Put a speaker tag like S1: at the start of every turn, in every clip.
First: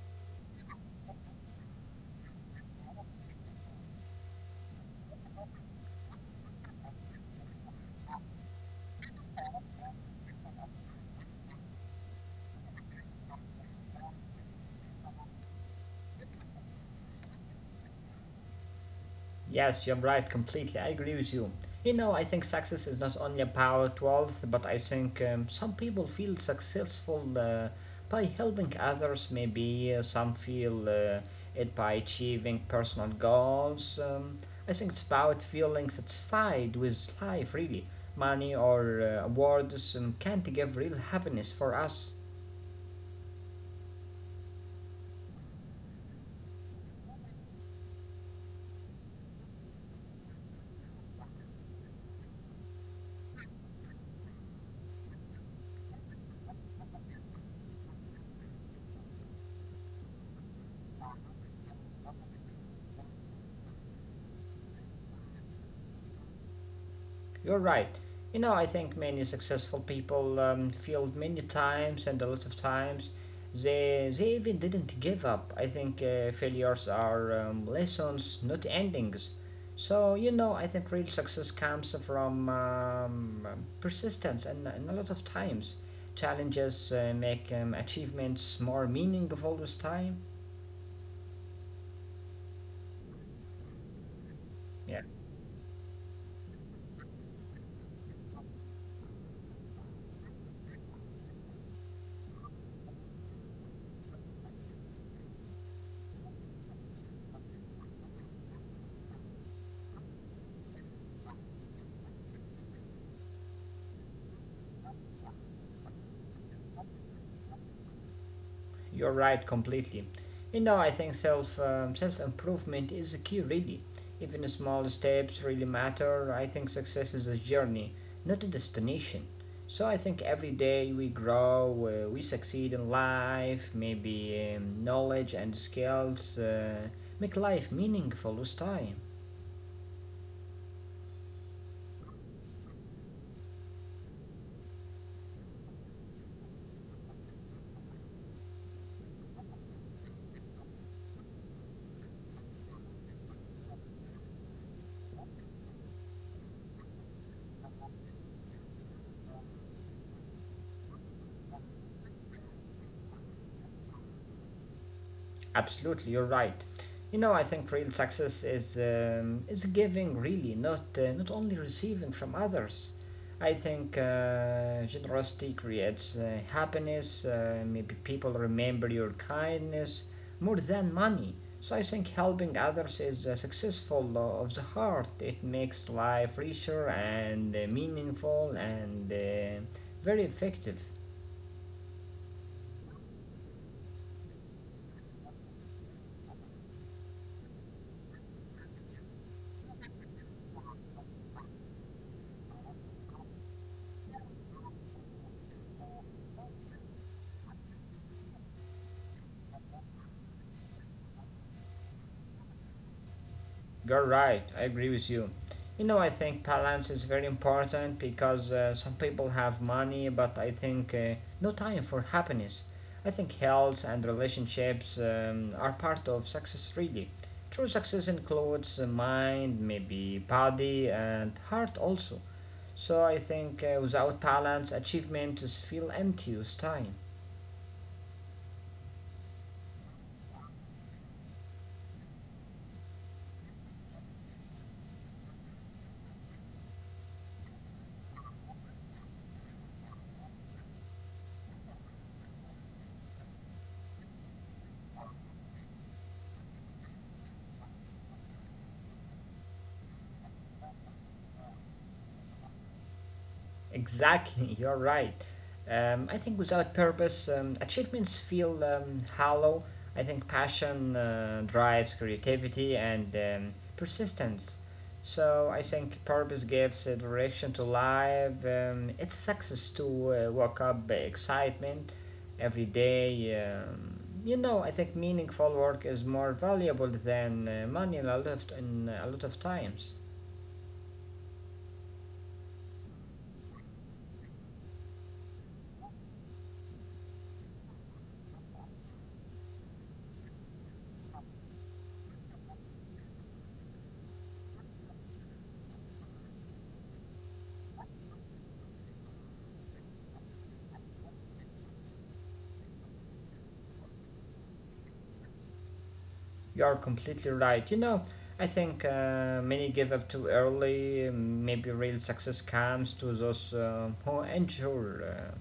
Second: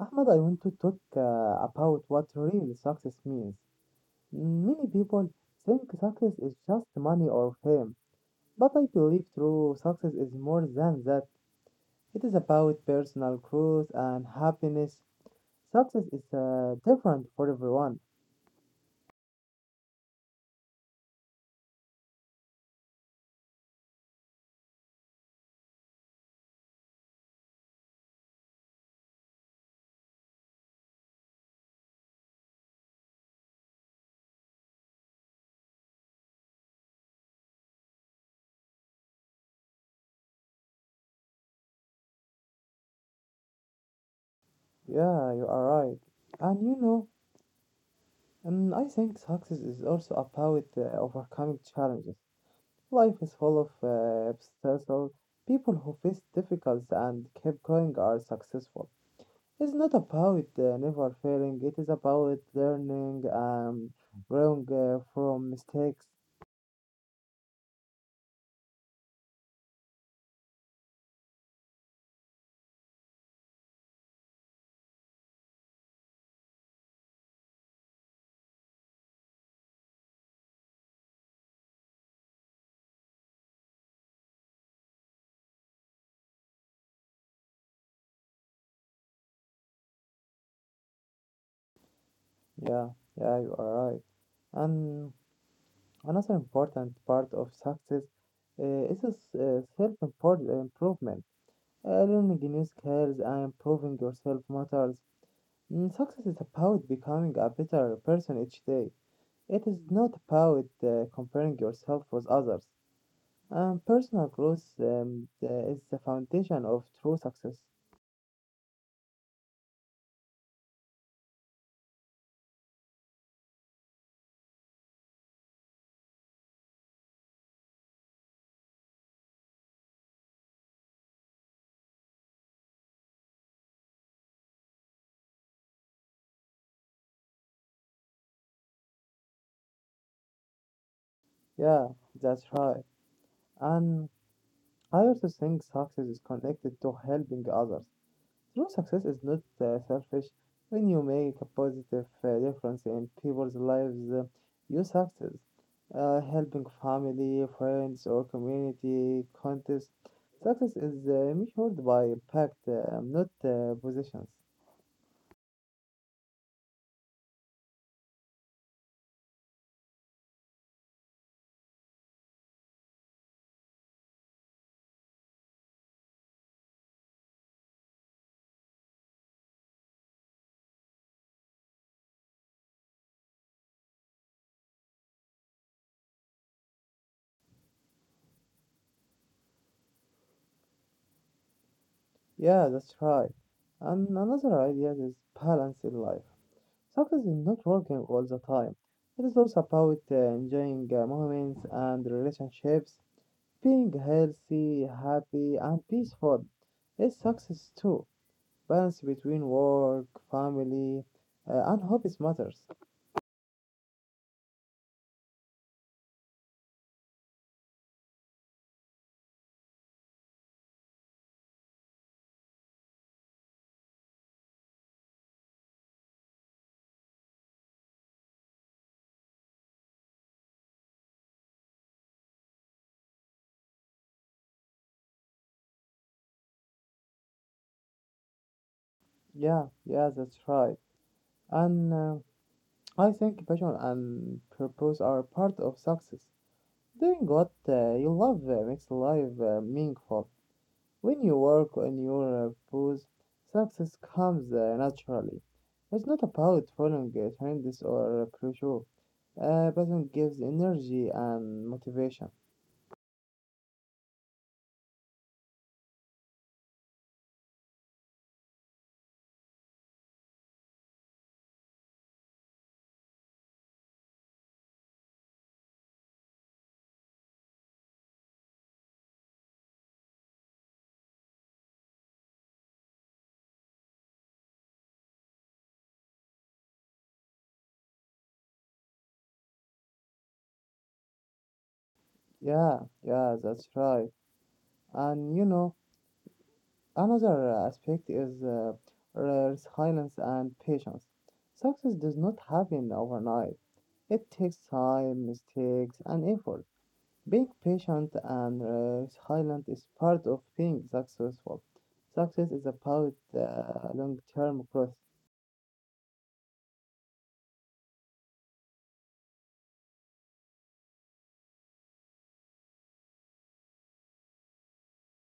S1: Ahmad, I want to talk about what real success means. Many people think success is just money or fame, but I believe true success is more than that. It is about personal growth and happiness. Success is different for everyone.
S2: Yes, you're right, completely. I agree with you. You know, I think success is not only about wealth, but I think some people feel successful by helping others, maybe some feel it by achieving personal goals. I think it's about feeling satisfied with life, really. Money or awards can't give real happiness for us.
S1: Yeah, you are right. And you know, I think success is also about overcoming challenges. Life is full of obstacles. People who face difficulties and keep going are successful. It's not about never failing, it is about learning and growing from mistakes.
S2: You're right. You know, I think many successful people failed many times and a lot of times. They even didn't give up. I think failures are lessons, not endings. So, you know, I think real success comes from persistence and a lot of times. Challenges make achievements more meaningful with time.
S1: Yeah, yeah, you are right.
S2: Yeah.
S1: And another important part of success is self improvement. Learning new skills and improving yourself matters. Mm, success is about becoming a better person each day. It is not about comparing yourself with others. Personal growth is the foundation of true success.
S2: You're right completely. You know, I think self improvement is the key, really. Even the small steps really matter. I think success is a journey, not a destination. So I think every day we grow, we succeed in life. Maybe knowledge and skills make life meaningful with time.
S1: Yeah, that's right. And I also think success is connected to helping others. True success is not selfish. When you make a positive difference in people's lives, you success. Helping family, friends, or community contests. Success is measured by impact, not positions.
S2: Absolutely, you're right. You know, I think real success is giving really, not only receiving from others. I think generosity creates happiness. Maybe people remember your kindness more than money. So I think helping others is successful of the heart. It makes life richer and meaningful and very effective.
S1: Yeah, that's right. And another idea is balance in life. Success is not working all the time. It is also about enjoying moments and relationships, being healthy, happy, and peaceful. It's success too. Balance between work, family, and hobbies matters.
S2: You're right, I agree with you. You know, I think balance is very important because some people have money, but I think no time for happiness. I think health and relationships are part of success, really. True success includes the mind, maybe body, and heart also. So I think without balance, achievements feel empty with time.
S1: Yeah, yeah, that's right. And I think passion and purpose are part of success. Doing what you love makes life meaningful. When you work on your pros, success comes naturally. It's not about following trends or pressure, but it gives energy and motivation.
S2: Exactly, you're right. I think without purpose, achievements feel hollow. I think passion drives creativity and persistence. So I think purpose gives a direction to life. It's success to wake up excitement every day. You know, I think meaningful work is more valuable than money in a lot of times.
S1: Yeah, yeah, that's right. And you know, another aspect is resilience and patience. Success does not happen overnight. It takes time, mistakes, and effort. Being patient and silent is part of being successful. Success is about long-term growth.
S2: You're completely right. You know, I think many give up too early. Maybe real success comes to those who endure.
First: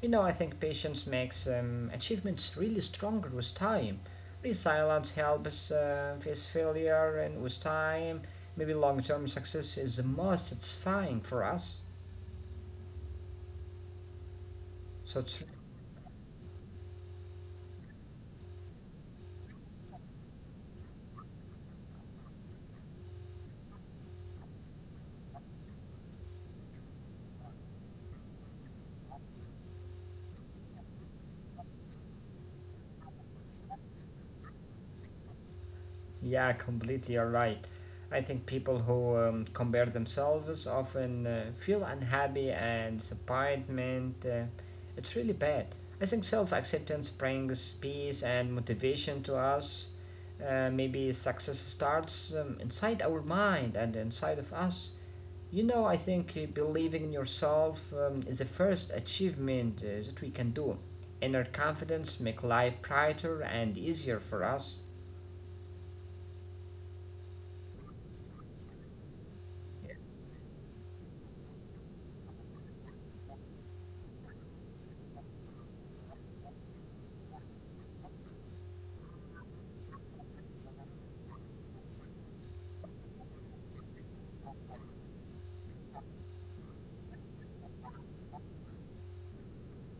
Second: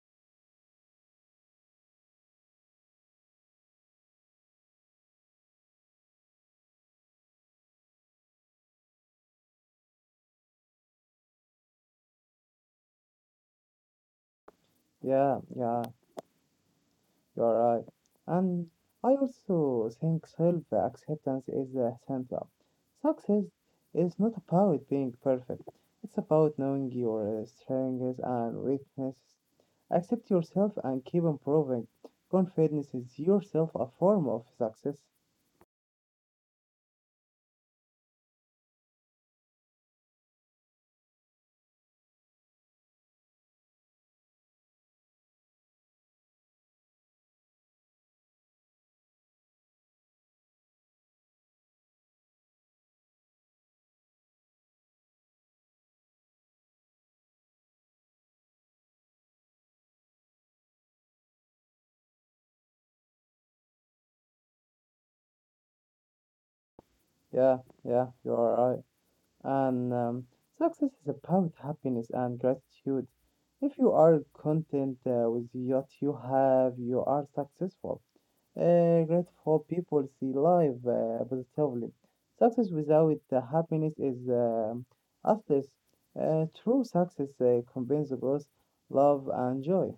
S2: You know, I think patience makes achievements really stronger with time. Resilience helps face failure, and with time, maybe long term success is the most satisfying for us. So
S1: Yeah,
S2: it's
S1: yeah, you're right. And I also think self-acceptance is central. Success is not about being perfect. It's about knowing your strengths and weaknesses. Accept yourself and keep improving. Confidence is yourself a form of success.
S2: Yeah, completely. You're right. I think people who compare themselves often feel unhappy and disappointment. It's really bad. I think self acceptance brings peace and motivation to us. Maybe success starts inside our mind and inside of us. You know, I think believing in yourself is the first achievement that we can do. Inner confidence make life brighter and easier for us.
S1: Yeah, yeah, you're right. And success is about happiness and gratitude. If you are content with what you have, you are successful. Grateful people see life positively. Success without happiness is useless. True success combines both love and joy.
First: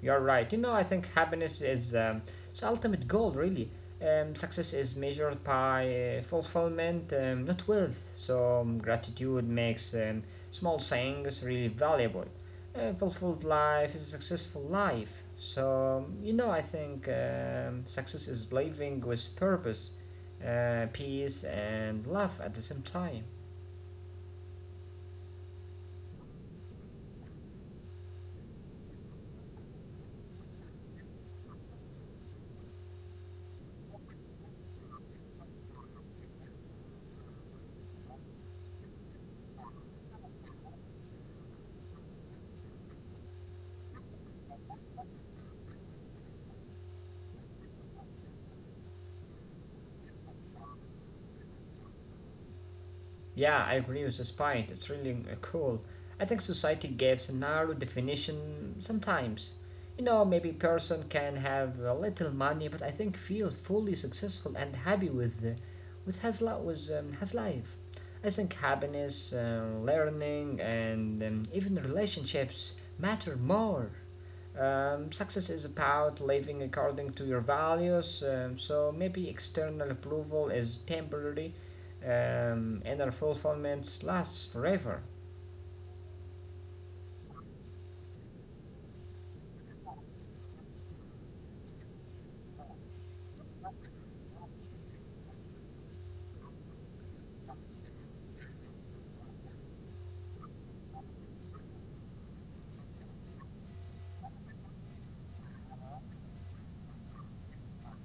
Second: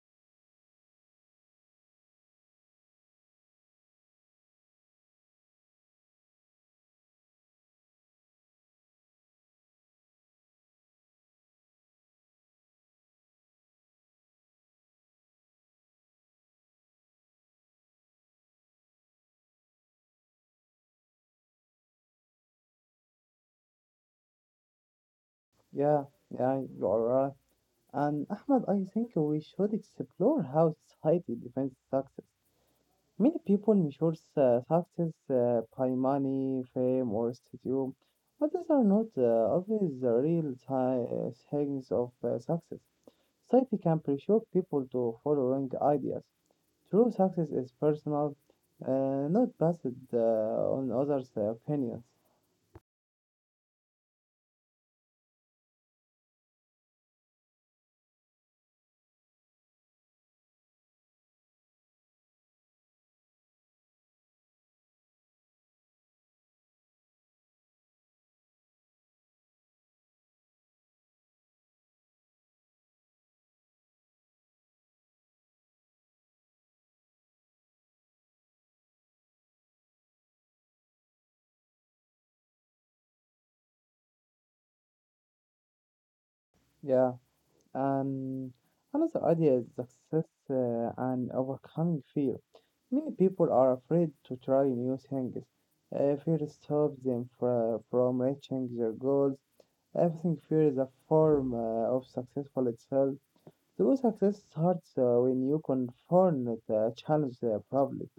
S2: You're right. You know, I think happiness is its ultimate goal, really. Success is measured by fulfillment, not wealth. So gratitude makes small things really valuable. A fulfilled life is a successful life. So you know, I think success is living with purpose, peace, and love at the same time.
S1: Yeah, yeah, you are right. And Ahmed, I think we should explore how society defines success. Many people measure success by money, fame, or status, but these are not always the things of success. Society can pressure people to follow wrong ideas. True success is personal, uh, not based on others' opinions.
S2: Yeah, I agree with this point. It's really cool. I think society gives a narrow definition sometimes. You know, maybe person can have a little money, but I think feel fully successful and happy with his life. With his life, I think happiness, learning, and even relationships matter more. Success is about living according to your values, so maybe external approval is temporary, inner fulfillment lasts forever.
S1: Yeah. And another idea is success and overcoming fear. Many people are afraid to try new things. Fear stops them from reaching their goals. Everything fear is a form of successful itself. True success starts when you confront the challenge properly.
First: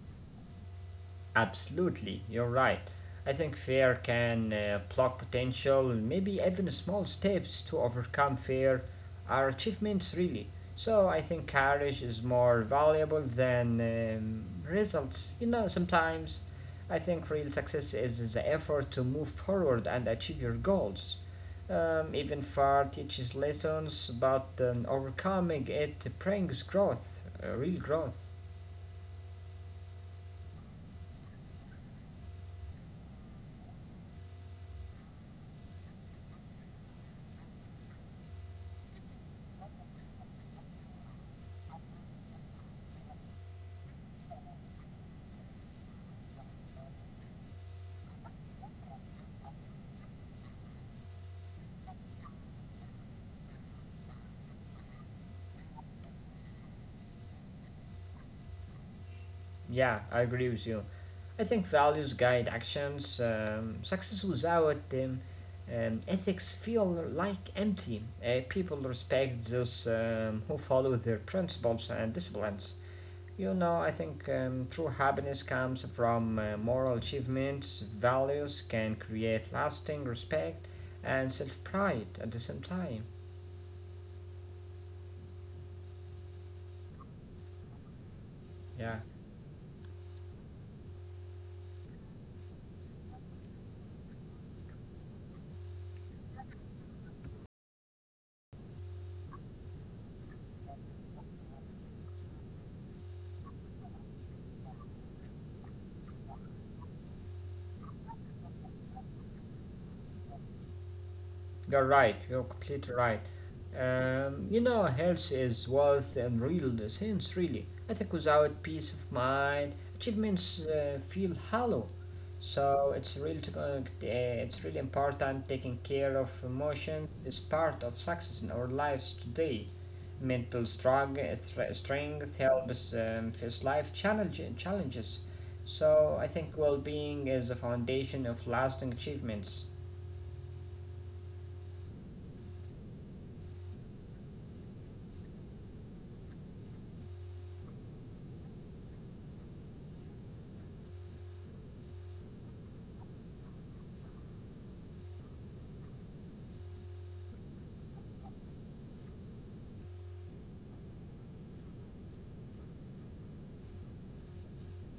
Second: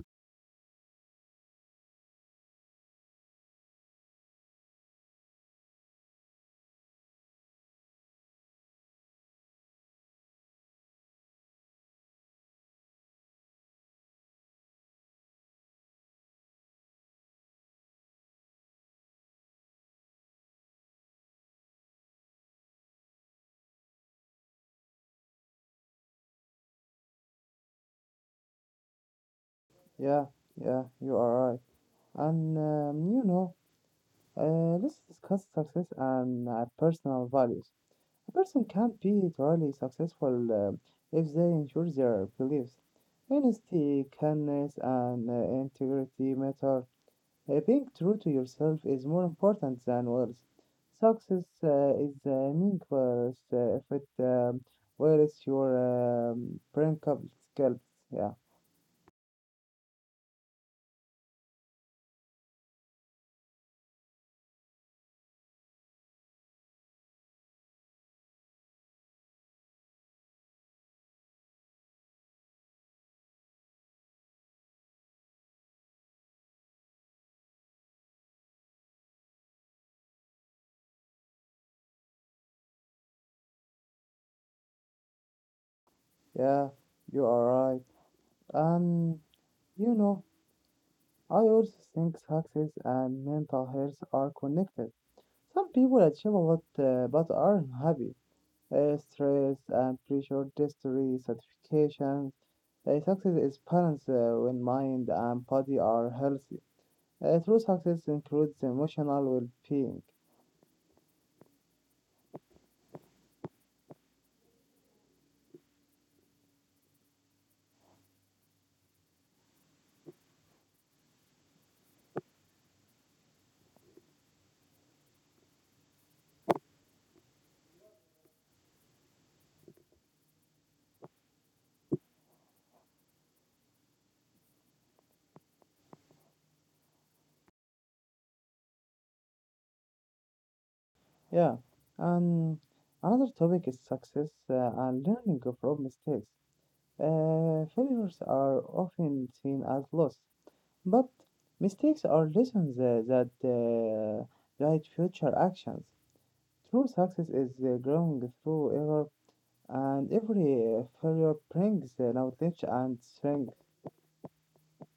S2: Absolutely, you're right. I think fear can block potential, maybe even small steps to overcome fear are achievements, really. So I think courage is more valuable than results. You know, sometimes I think real success is the effort to move forward and achieve your goals. Even far teaches lessons, but overcoming it brings growth, real growth.
S1: Yeah, yeah, you are right. And let's discuss success and personal values. A person can't be truly successful if they ensure their beliefs. Honesty, kindness, and integrity matter. Being true to yourself is more important than words. Success is meaningless if it wears your brinkled scalp. Yeah,
S2: Yeah, I agree with you. I think values guide actions. Success without ethics feel like empty. People respect those who follow their principles and disciplines. You know, I think true happiness comes from moral achievements. Values can create lasting respect and self pride at the same time.
S1: yeah, you are right.
S2: Yeah.
S1: And you know, I also think success and mental health are connected. Some people achieve a lot but are unhappy. Stress and pressure, history, satisfaction. Success is balanced when mind and body are healthy. True success includes emotional well-being.
S2: You're right. You're completely right. You know, health is wealth in real sense, really. I think without peace of mind, achievements feel hollow. So it's really important taking care of emotions is part of success in our lives today. Strength helps face challenges. So I think well-being is the foundation of lasting achievements.
S1: Yeah, and another topic is success and learning from mistakes. Failures are often seen as loss, but mistakes are lessons that guide future actions. True success is growing through error, and every failure brings knowledge and strength.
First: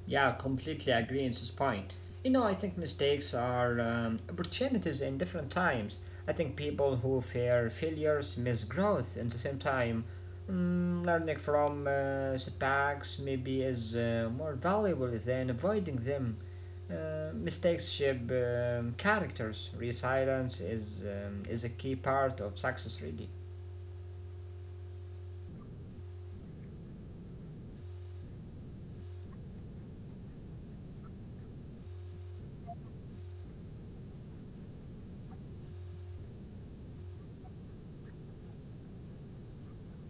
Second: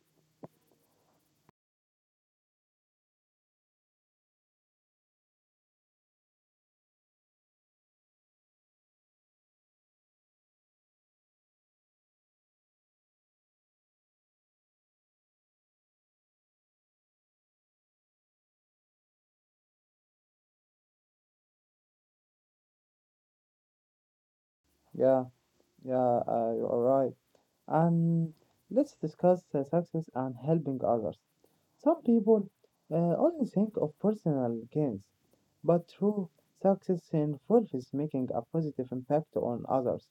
S2: Yeah, completely agree on this point. You know, I think mistakes are opportunities in different times. I think people who fear failures miss growth in the same time. Mm, learning from setbacks maybe is more valuable than avoiding them. Mistakes shape characters. Resilience is a key part of success, really.
S1: Yeah, yeah, you are right. And let's discuss success and helping others. Some people only think of personal gains, but true success involves making a positive impact on others.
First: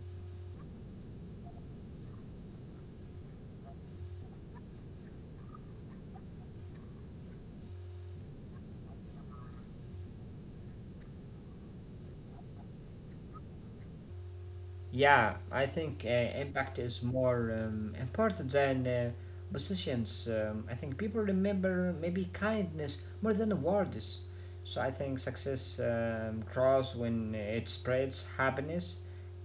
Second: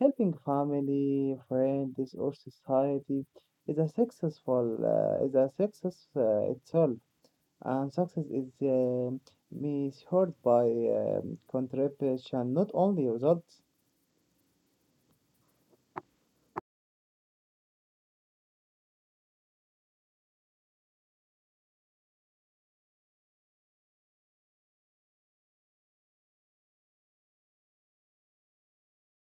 S1: Helping family, friends, or society is a successful is a success itself. And success is measured by contribution, not only results.
S2: Yeah, I think impact is more important than positions. I think people remember maybe kindness more than awards. So I think success grows when it spreads happiness.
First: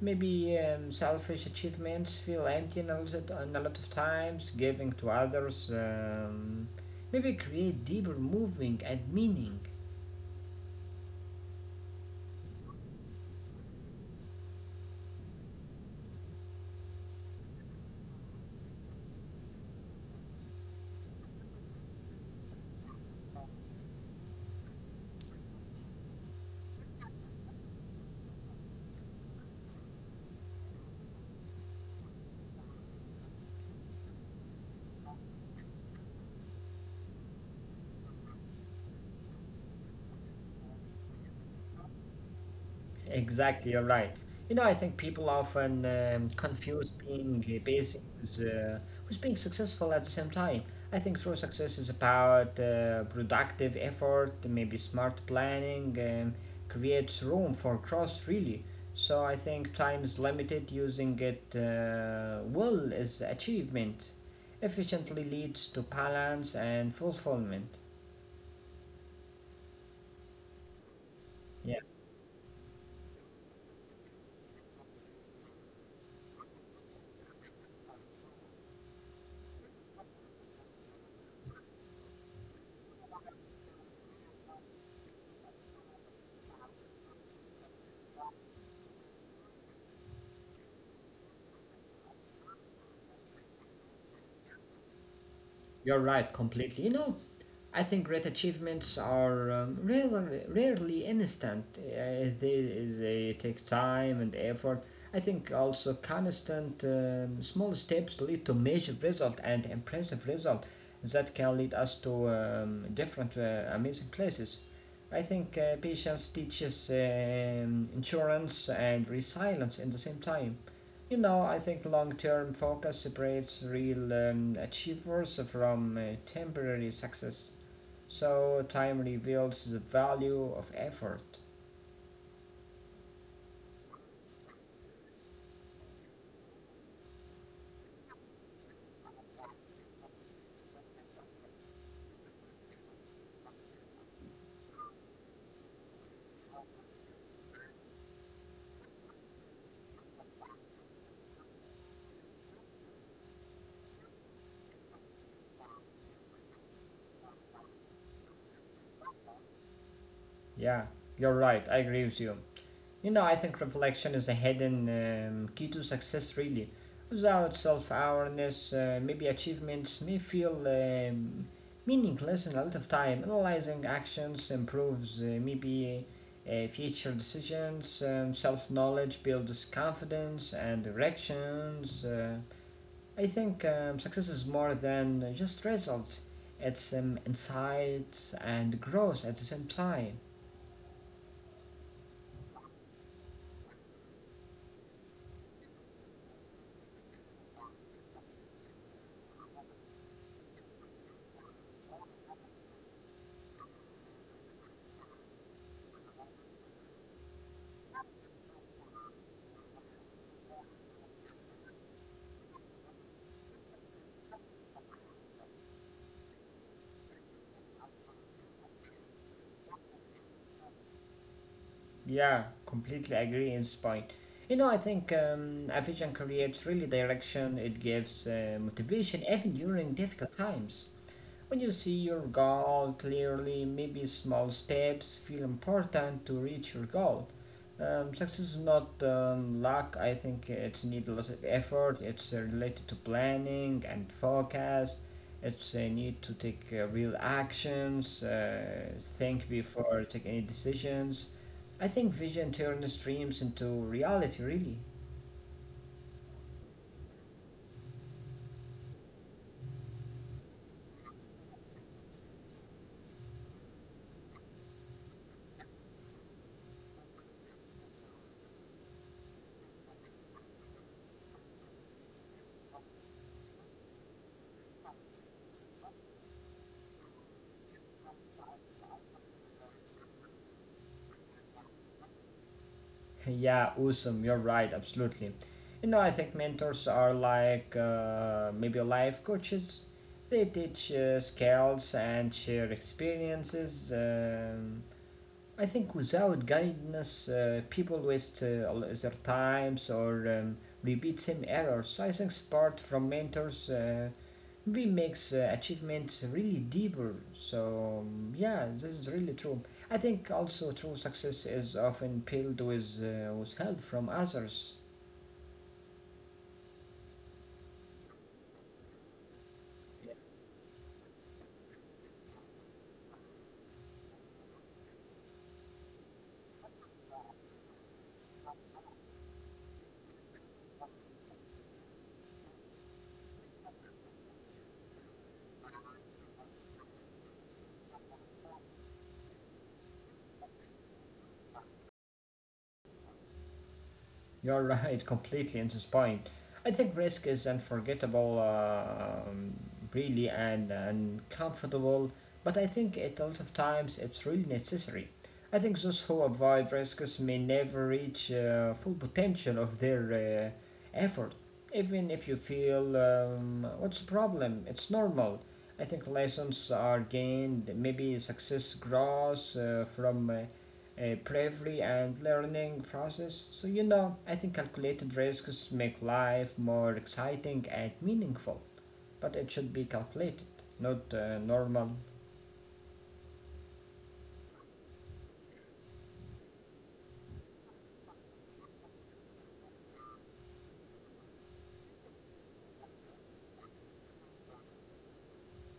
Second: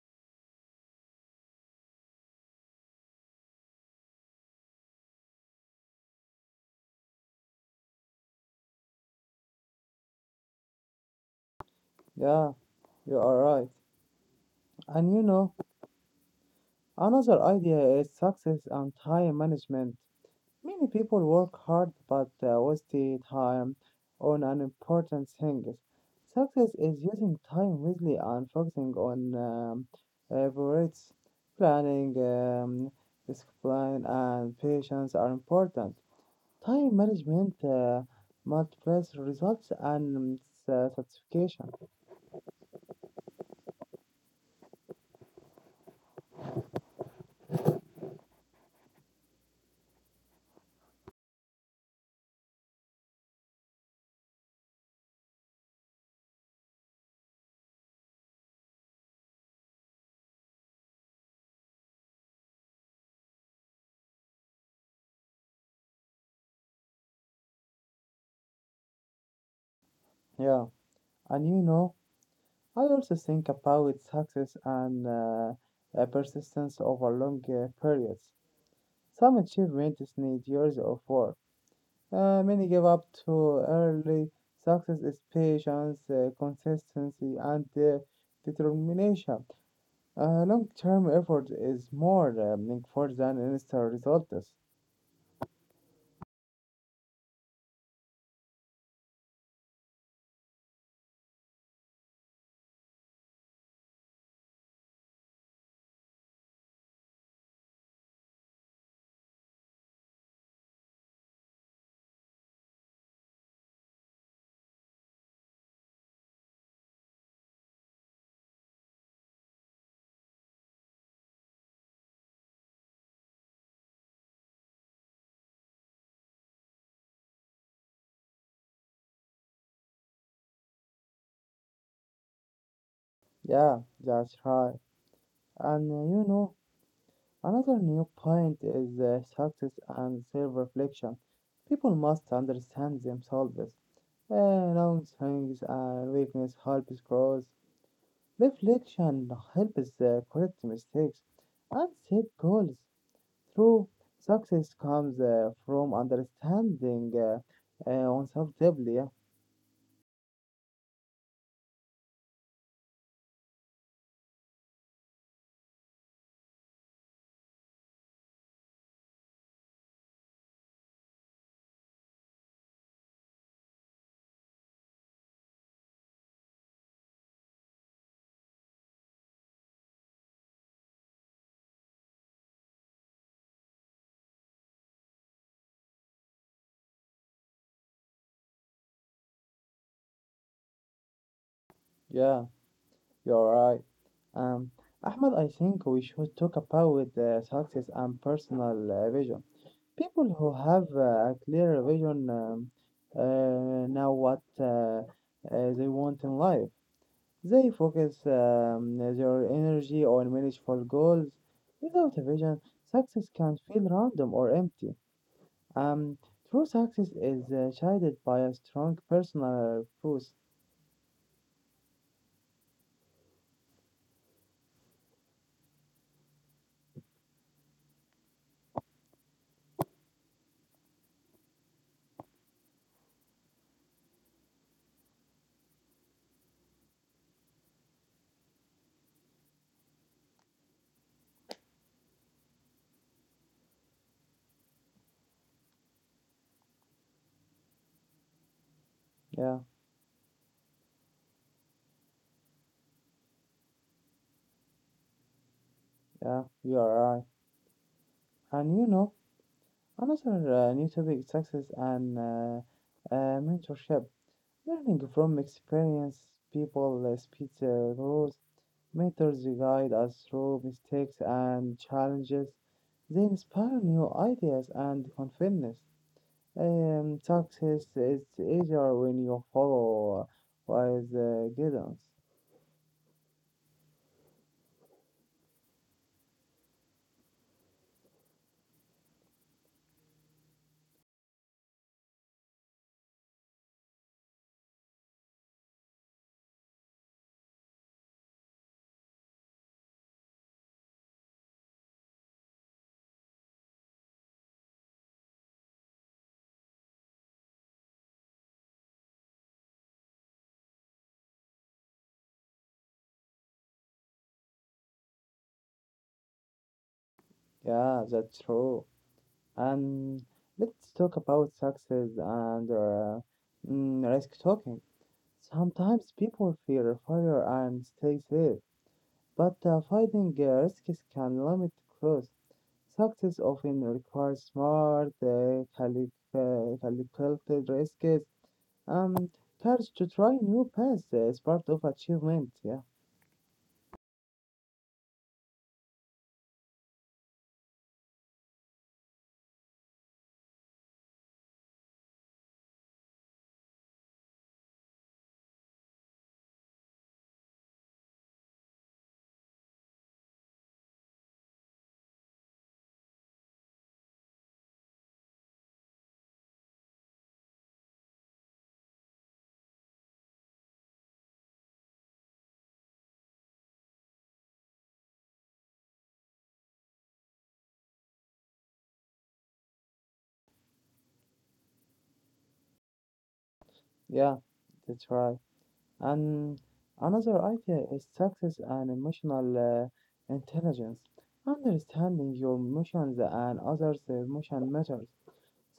S2: Maybe selfish achievements feel empty and a lot of times. Giving to others maybe create deeper moving and meaning.
S1: Yeah, you are right. And you know, another idea is success and time management. Many people work hard but waste their time on unimportant things. Success is using time wisely and focusing on priorities. Planning, discipline, and patience are important. Time management multiplies results and satisfaction.
S2: Exactly, you're right. You know, I think people often confuse being busy with being successful at the same time. I think true success is about productive effort, maybe smart planning, creates room for growth, really. So I think time is limited, using it well is achievement, efficiently leads to balance and fulfillment.
S1: Yeah, and you know,
S2: Yeah.
S1: I also think about success and persistence over long periods. Some achievements need years of work. Many give up too early. Success is patience, consistency, and determination. Long-term effort is more meaningful than instant results.
S2: You're right, completely. You know, I think great achievements are rarely instant. They take time and effort. I think also constant small steps lead to major result and impressive result that can lead us to different amazing places. I think patience teaches insurance and resilience in the same time. You know, I think long-term focus separates real achievers from temporary success. So time reveals the value of effort.
S1: Yeah, that's right. And you know, another new point is success and self reflection. People must understand themselves. Long things and weakness helps growth. Reflection helps correct mistakes and set goals. True success comes from understanding oneself deeply. Yeah,
S2: Yeah, you're right. I agree with you. You know, I think reflection is a hidden key to success, really. Without self awareness, maybe achievements may feel meaningless in a lot of time. Analyzing actions improves maybe future decisions, self knowledge builds confidence and directions. I think success is more than just results, it's insights and growth at the same time.
S1: yeah, you're right. Um, Ahmed, I think we should talk about success and personal vision. People who have a clear vision know what they want in life. They focus their energy on manageable goals. Without a vision, success can feel random or empty. Um, True success is guided by a strong personal purpose.
S2: Yeah, completely agree in spine. You know, I think a vision creates really direction, it gives motivation even during difficult times. When you see your goal clearly, maybe small steps feel important to reach your goal. Success is not luck. I think it needs a lot of effort. It's related to planning and focus. It's a need to take real actions, think
S1: Yeah,
S2: before take any decisions. I think vision turns dreams into reality, really.
S1: yeah, you are right. And you know, another new topic: success and mentorship. Learning from experienced people speeds growth. Mentors guide us through mistakes and challenges. They inspire new ideas and confidence. Success is easier when you follow wise guidance.
S2: Yeah, awesome. You're right. Absolutely. You know, I think mentors are like maybe life coaches. They teach skills and share experiences. I think without guidance, people waste their times or repeat same errors. So I think support from mentors. B makes achievements really deeper. So yeah, this is really true. I think also true success is often paired with help from others.
S1: Yeah, that's true. And let's talk about success and risk taking. Sometimes people fear failure and stay safe, but fighting risks can limit growth. Success often requires smart, calculated risks, and courage to try new paths is part of achievement. Yeah,
S2: You're right, completely inspiring. I think risk is unforgettable, really, and uncomfortable, but I think it a lot of times it's really necessary. I think those who avoid risks may never reach full potential of their effort. Even if you feel, what's the problem? It's normal. I think lessons are gained, maybe success grows from bravery and learning process. So you know, I think calculated risks make life more exciting and meaningful, but it should be calculated, not normal.
S1: yeah, that's right. And another idea is success and emotional intelligence. Understanding your emotions and others' emotion matters.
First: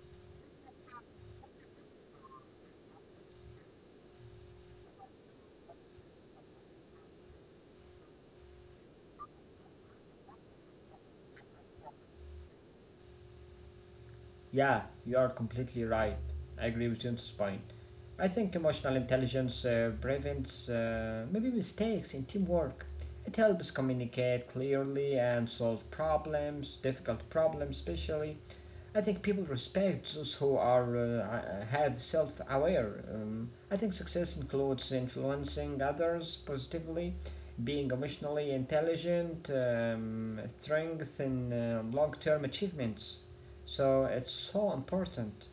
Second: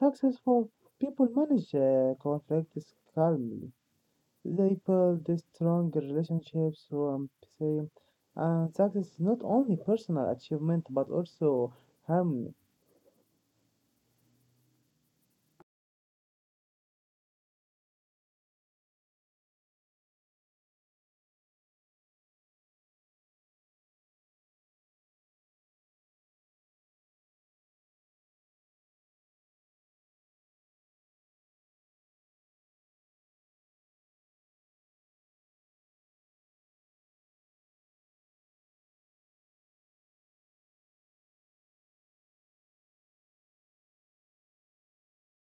S1: Successful people manage conflicts calmly. They build a strong relationships through empathy. And success is not only personal achievement but also harmony.
S2: Yeah, you are completely right. I agree with you on this point. I think emotional intelligence prevents maybe mistakes in teamwork. It helps communicate clearly and solve problems, difficult problems especially. I think people respect those who are have self-aware. I think success includes influencing others positively, being emotionally intelligent, strength in long-term achievements. So it's so important.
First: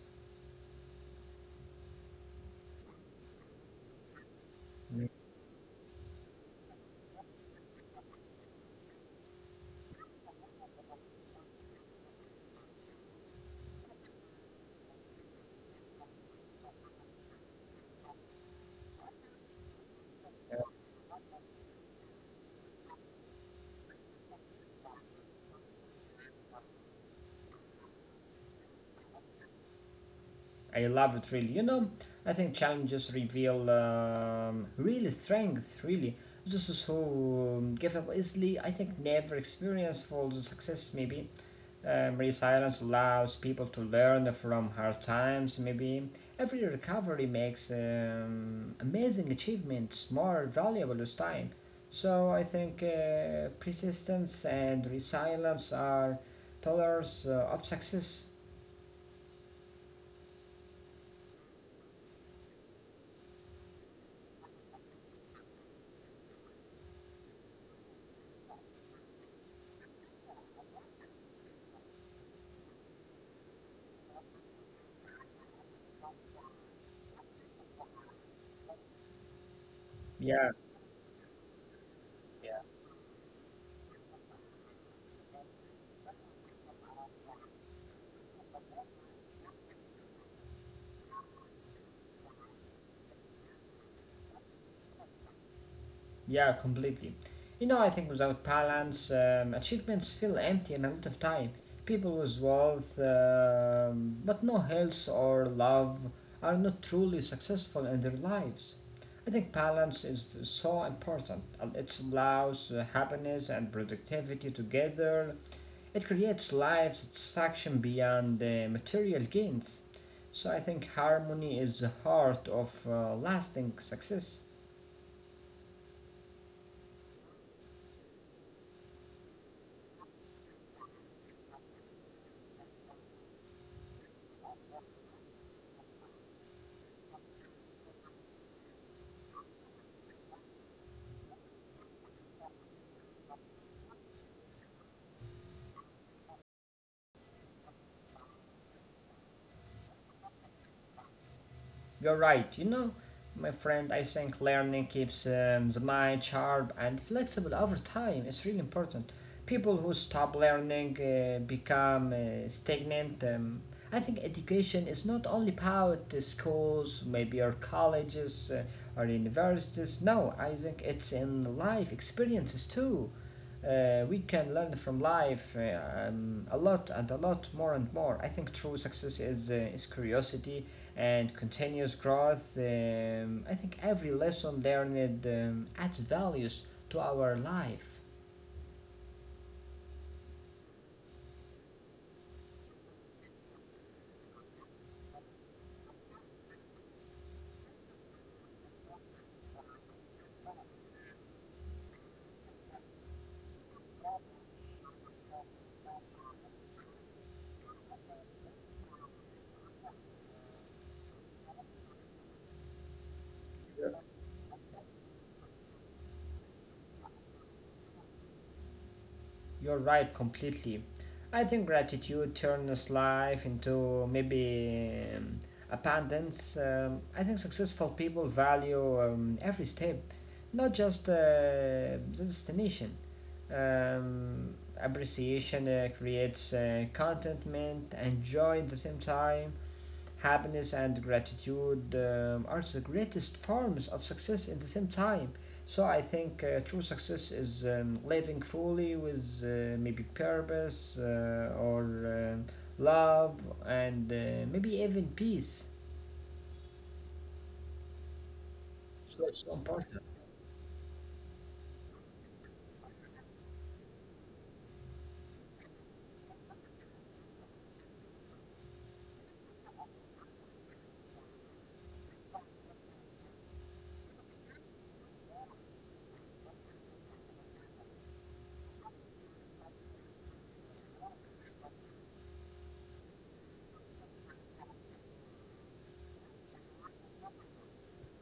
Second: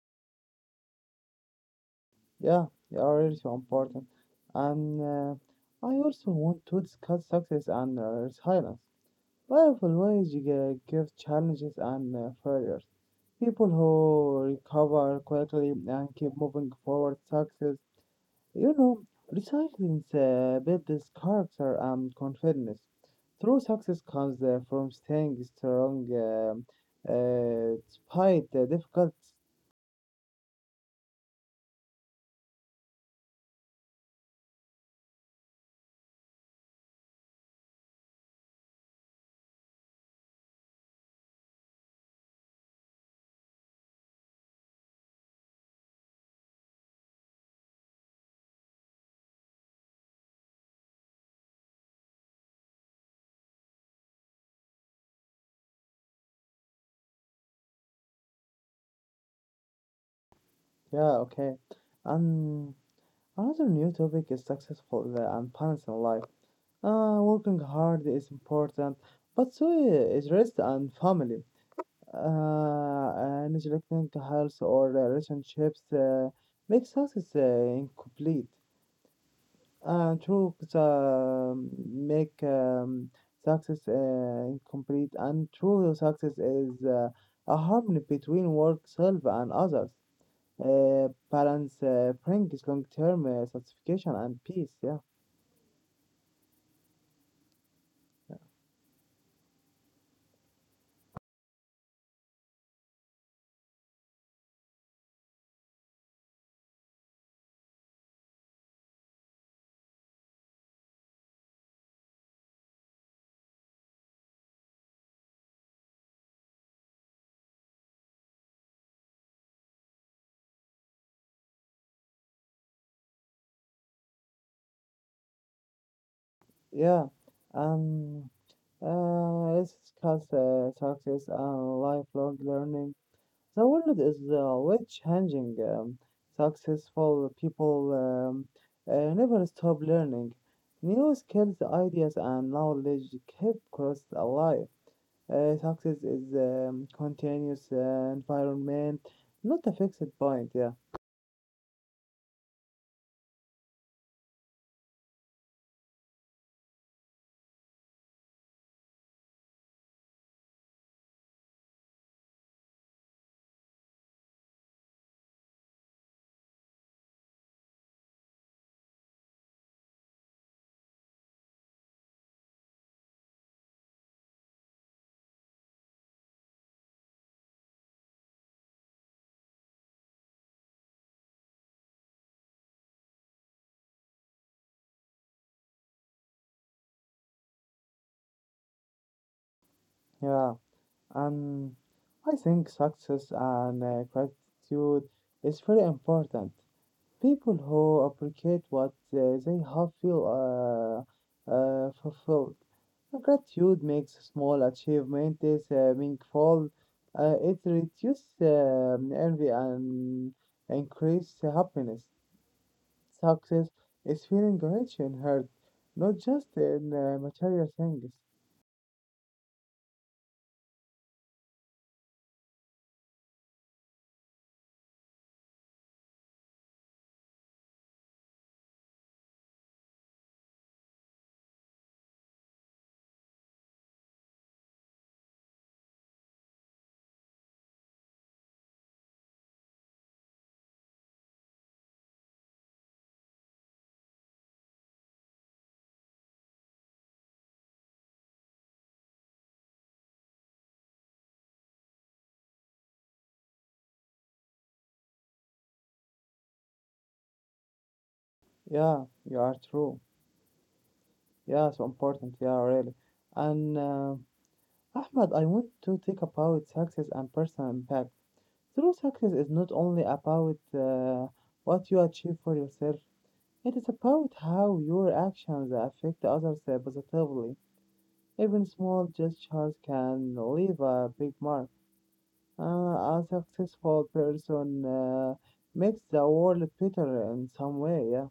S1: Yeah, they are really so important. And
S2: Mm.
S1: uh, I also want to discuss success and resilience. Life always gives challenges and failures. People who recover quickly and keep moving forward success. You know, recycling builds character and confidence. True success comes from staying strong despite the difficult.
S2: I love it really. You know, I think challenges reveal real strength. Really, this is who give up easily. I think never experience full success. Maybe um, resilience allows people to learn from hard times, maybe. Every recovery makes amazing achievements more valuable with time. So I think persistence and resilience are pillars of success.
S1: Yeah, okay. And another new topic is successful and balance in life. Working hard is important, but so is rest and family. And neglecting health or relationships makes success incomplete. True,
S2: Yeah.
S1: make
S2: Yeah.
S1: Success incomplete, and true success is a harmony between work, self, and others. Balance brings long-term satisfaction and peace. Yeah,
S2: Yeah, completely. You know, I think without balance, achievements feel empty in a lot of time. People with wealth, but no health or love, are not truly successful in their lives. I think so important. It allows happiness and productivity together. It creates life satisfaction beyond material gains. So I think harmony is the heart of lasting success.
S1: yeah. Um, let's discuss success and lifelong learning. The world is way changing. Successful people never stop learning. New skills, ideas, and knowledge keep us alive. Success is continuous environment, not a fixed point. Yeah,
S2: You're right, you know, my friend. I think learning keeps the mind sharp and flexible over time. It's really important. People who stop learning become stagnant. I think education is not only about the schools, maybe, or colleges, or universities. No, I think it's in life experiences too. We can learn from life a lot and a lot more and more. I think true success is curiosity and continuous growth. I think every lesson learned adds values to our life.
S1: yeah. Um, I think success and gratitude is very important. People who appreciate what they have feel fulfilled. Gratitude makes small achievements meaningful. It reduces envy and increases happiness. Success is feeling rich in heart, not just in material things.
S2: You're right, completely. I think gratitude turns life into maybe abundance. I think successful people value every step, not just the destination. Um, appreciation creates contentment and joy at the same time. Happiness and gratitude are the greatest forms of success at the same time. So I think true success is living fully with maybe purpose, or love and maybe even peace.
S1: Yeah,
S2: So
S1: you
S2: it's
S1: are
S2: so
S1: true.
S2: important.
S1: Yeah, so important. Yeah, really. And Ahmed, I want to talk about success and personal impact. True success is not only about what you achieve for yourself, it is about how your actions affect others positively. Even small gestures can leave a big mark. A successful person makes the world better in some way, yeah.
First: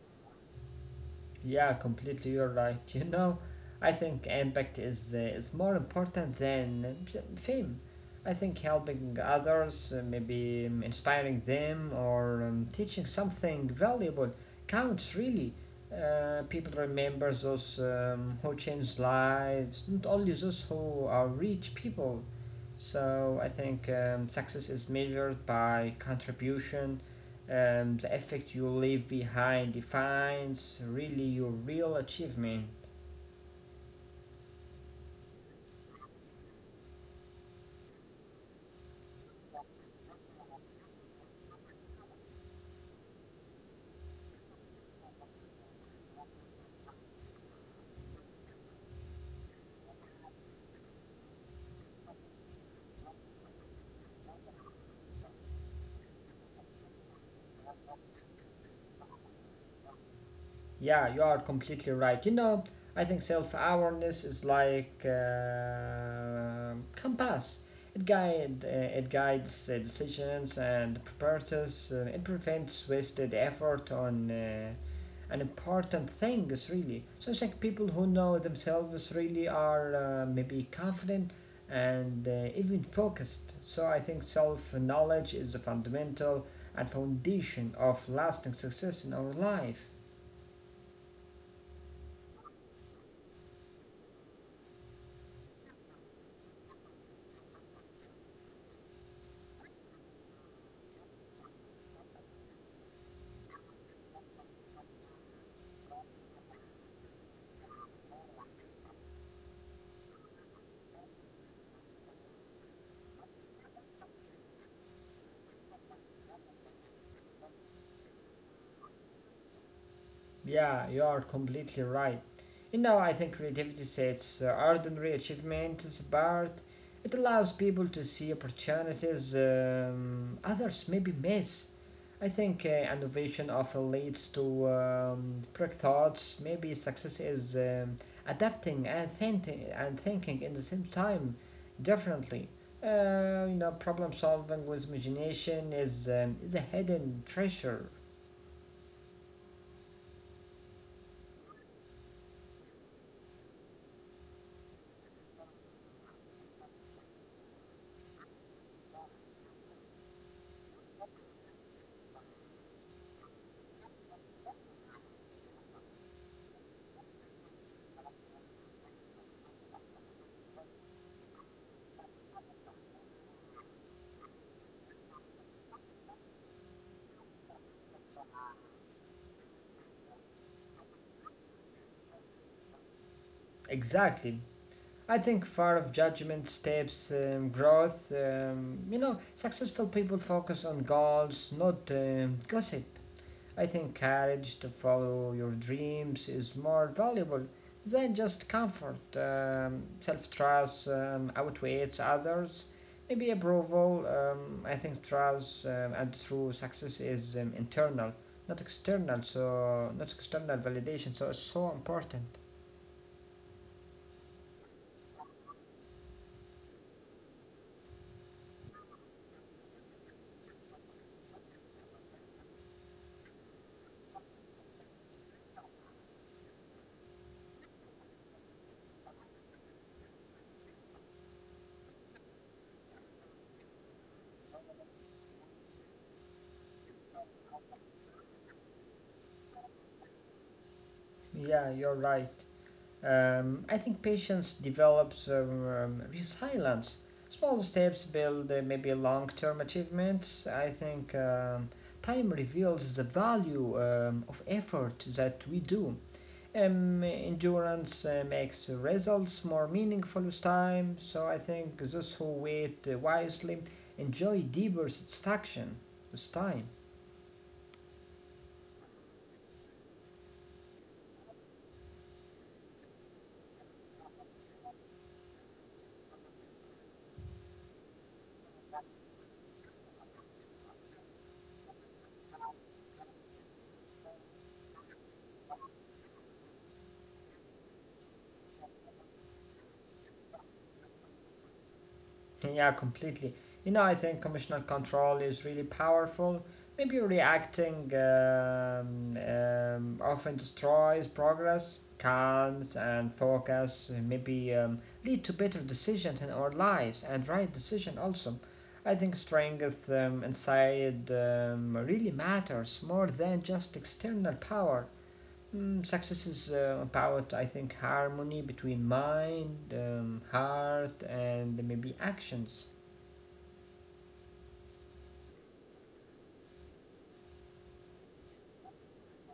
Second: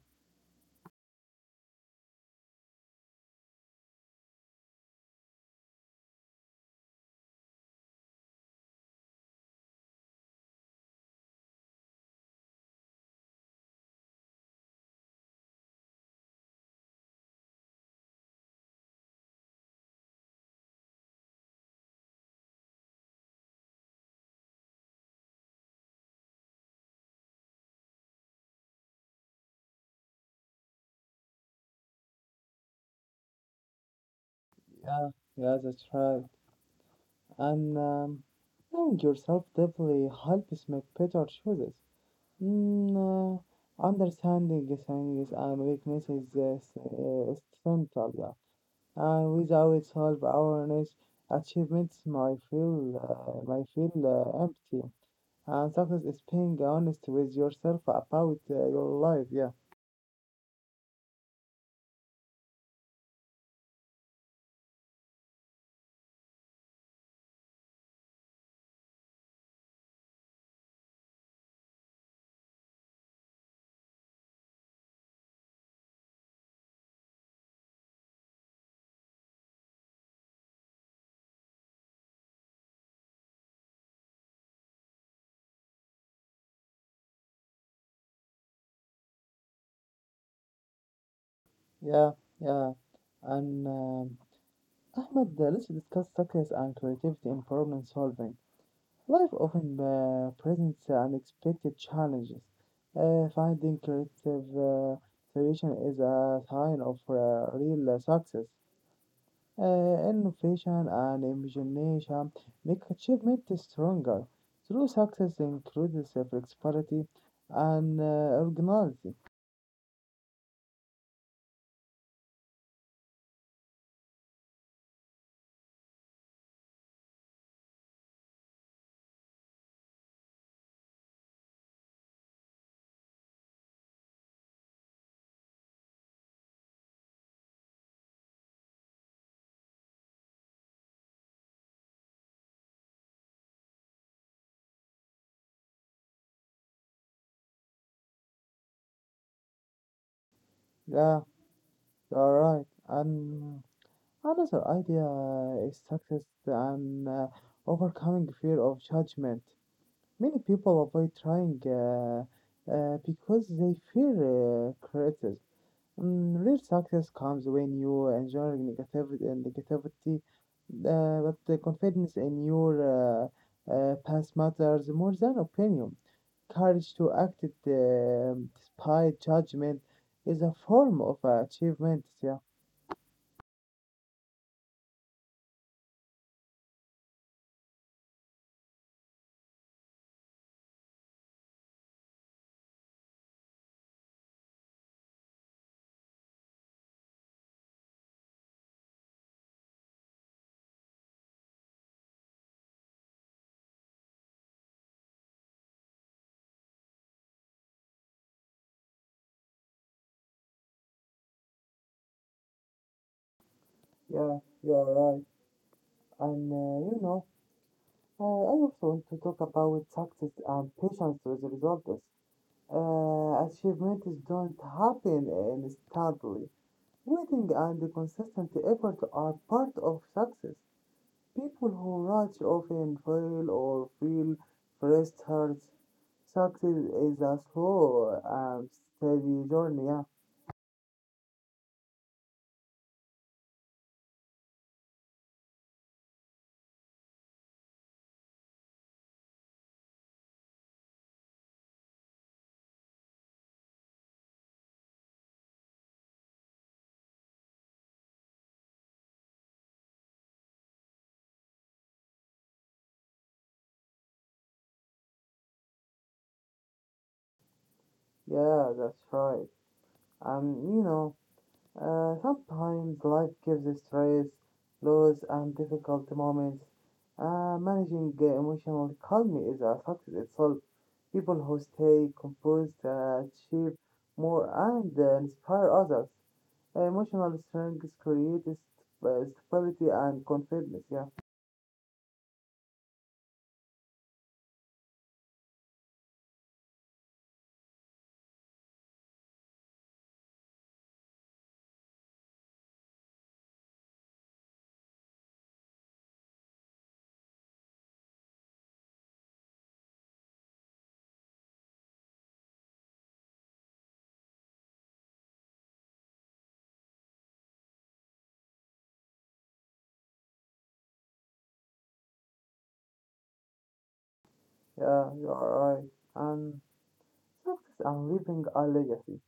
S2: Yeah, completely. You're right. You know, I think impact is more important than fame. I think helping others, maybe inspiring them or teaching something valuable counts really. People remember those who change lives, not only those who are rich people. So I think success is measured by contribution, the effect you leave behind defines really your real achievement.
S1: Yeah, yeah, that's right. And knowing yourself deeply helps make better choices. Mm, understanding things and weaknesses is, is central, yeah. And without self-awareness, achievements might feel empty. And success is being honest with yourself about your life, yeah.
S2: Yeah, you are completely right. You know, I think self awareness is like compass. It guides decisions and prepares. It prevents wasted effort on an important things really. So it's like people who know themselves really are maybe confident and even focused. So I think self knowledge is the fundamental and foundation of lasting success in our life.
S1: Yeah, yeah. And Ahmed, let's discuss success and creativity in problem solving. Life often presents unexpected challenges. Finding creative solution is a sign of real success. Innovation and imagination make achievement stronger. True success includes flexibility and originality.
S2: Yeah, you are completely right. You know, I think creativity sets ordinary achievements apart. It allows people to see opportunities, others maybe miss. I think innovation often leads to break. Maybe success is adapting and thinking in the same time differently. You know, problem solving with imagination is a hidden treasure.
S1: Yeah, you are right. And another idea is success and overcoming fear of judgment. Many people avoid trying because they fear criticism. Mm, real success comes when you enjoy negativity and negativity, but the confidence in your past matters more than opinion. Courage to act it, despite judgment is a form of achievement. Yeah,
S2: Exactly. I think far of judgment, steps, growth. You know, successful people focus on goals, not gossip. I think courage to follow your dreams is more valuable than just comfort. Self trust outweighs others. Maybe approval. I think trust, and true success is internal, not external. So not external validation. So it's so important.
S1: yeah, you are right. And I also want to talk about success and patience with the results. Achievements don't happen instantly. Waiting and consistent effort are part of success. People who rush often fail or feel frustrated. Success is a slow and steady journey. Yeah,
S2: Yeah, you're right. I think patience develops resilience. Small steps build maybe long term achievements. I think time reveals the value of effort that we do. Endurance makes results more meaningful with time, so I think those who wait wisely enjoy deeper satisfaction with time.
S1: yeah, that's right. Um, you know. Sometimes life gives us stress, lows, and difficult moments. Managing emotional calmness is a success itself. People who stay composed achieve more and inspire others. Emotional strength creates stability and confidence. Yeah,
S2: Yeah, completely. You know, I think commissional control is really powerful. Maybe reacting often destroys progress, calms, and focus. And maybe lead to better decisions in our lives and right decision also. I think strength inside really matters more than just external power. Mm, success is about, I think, harmony between mind, heart, and maybe actions.
S1: yeah, you are right. And success and leaving a legacy.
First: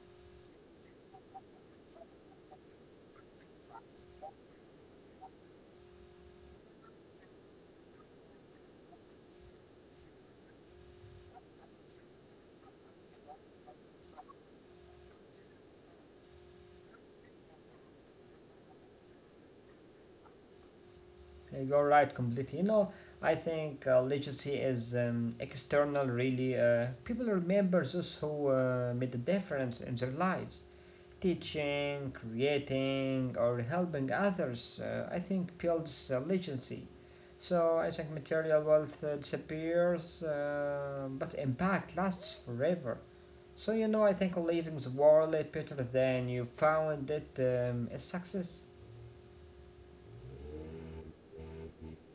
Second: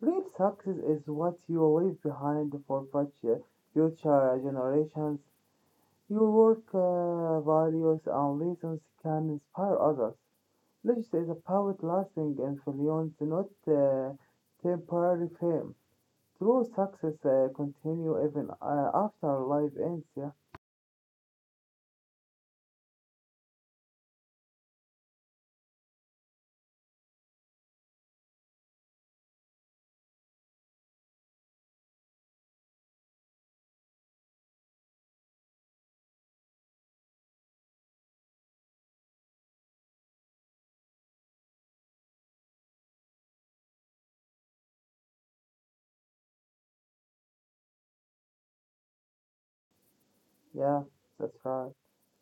S1: Real success is what you leave behind for future generations. Your work, values, and reasons can inspire others. Legacy is a power lasting influence, not temporary fame. True success continue even after life ends. Yeah,
S2: You're right completely. You know, I think legacy is external, really. People remember those who made a difference in their lives. Teaching, creating, or helping others, I think, builds legacy. So I think material wealth disappears, but impact lasts forever. So you know, I think leaving the wallet Peter, then you found it, a success.
S1: yeah, that's right.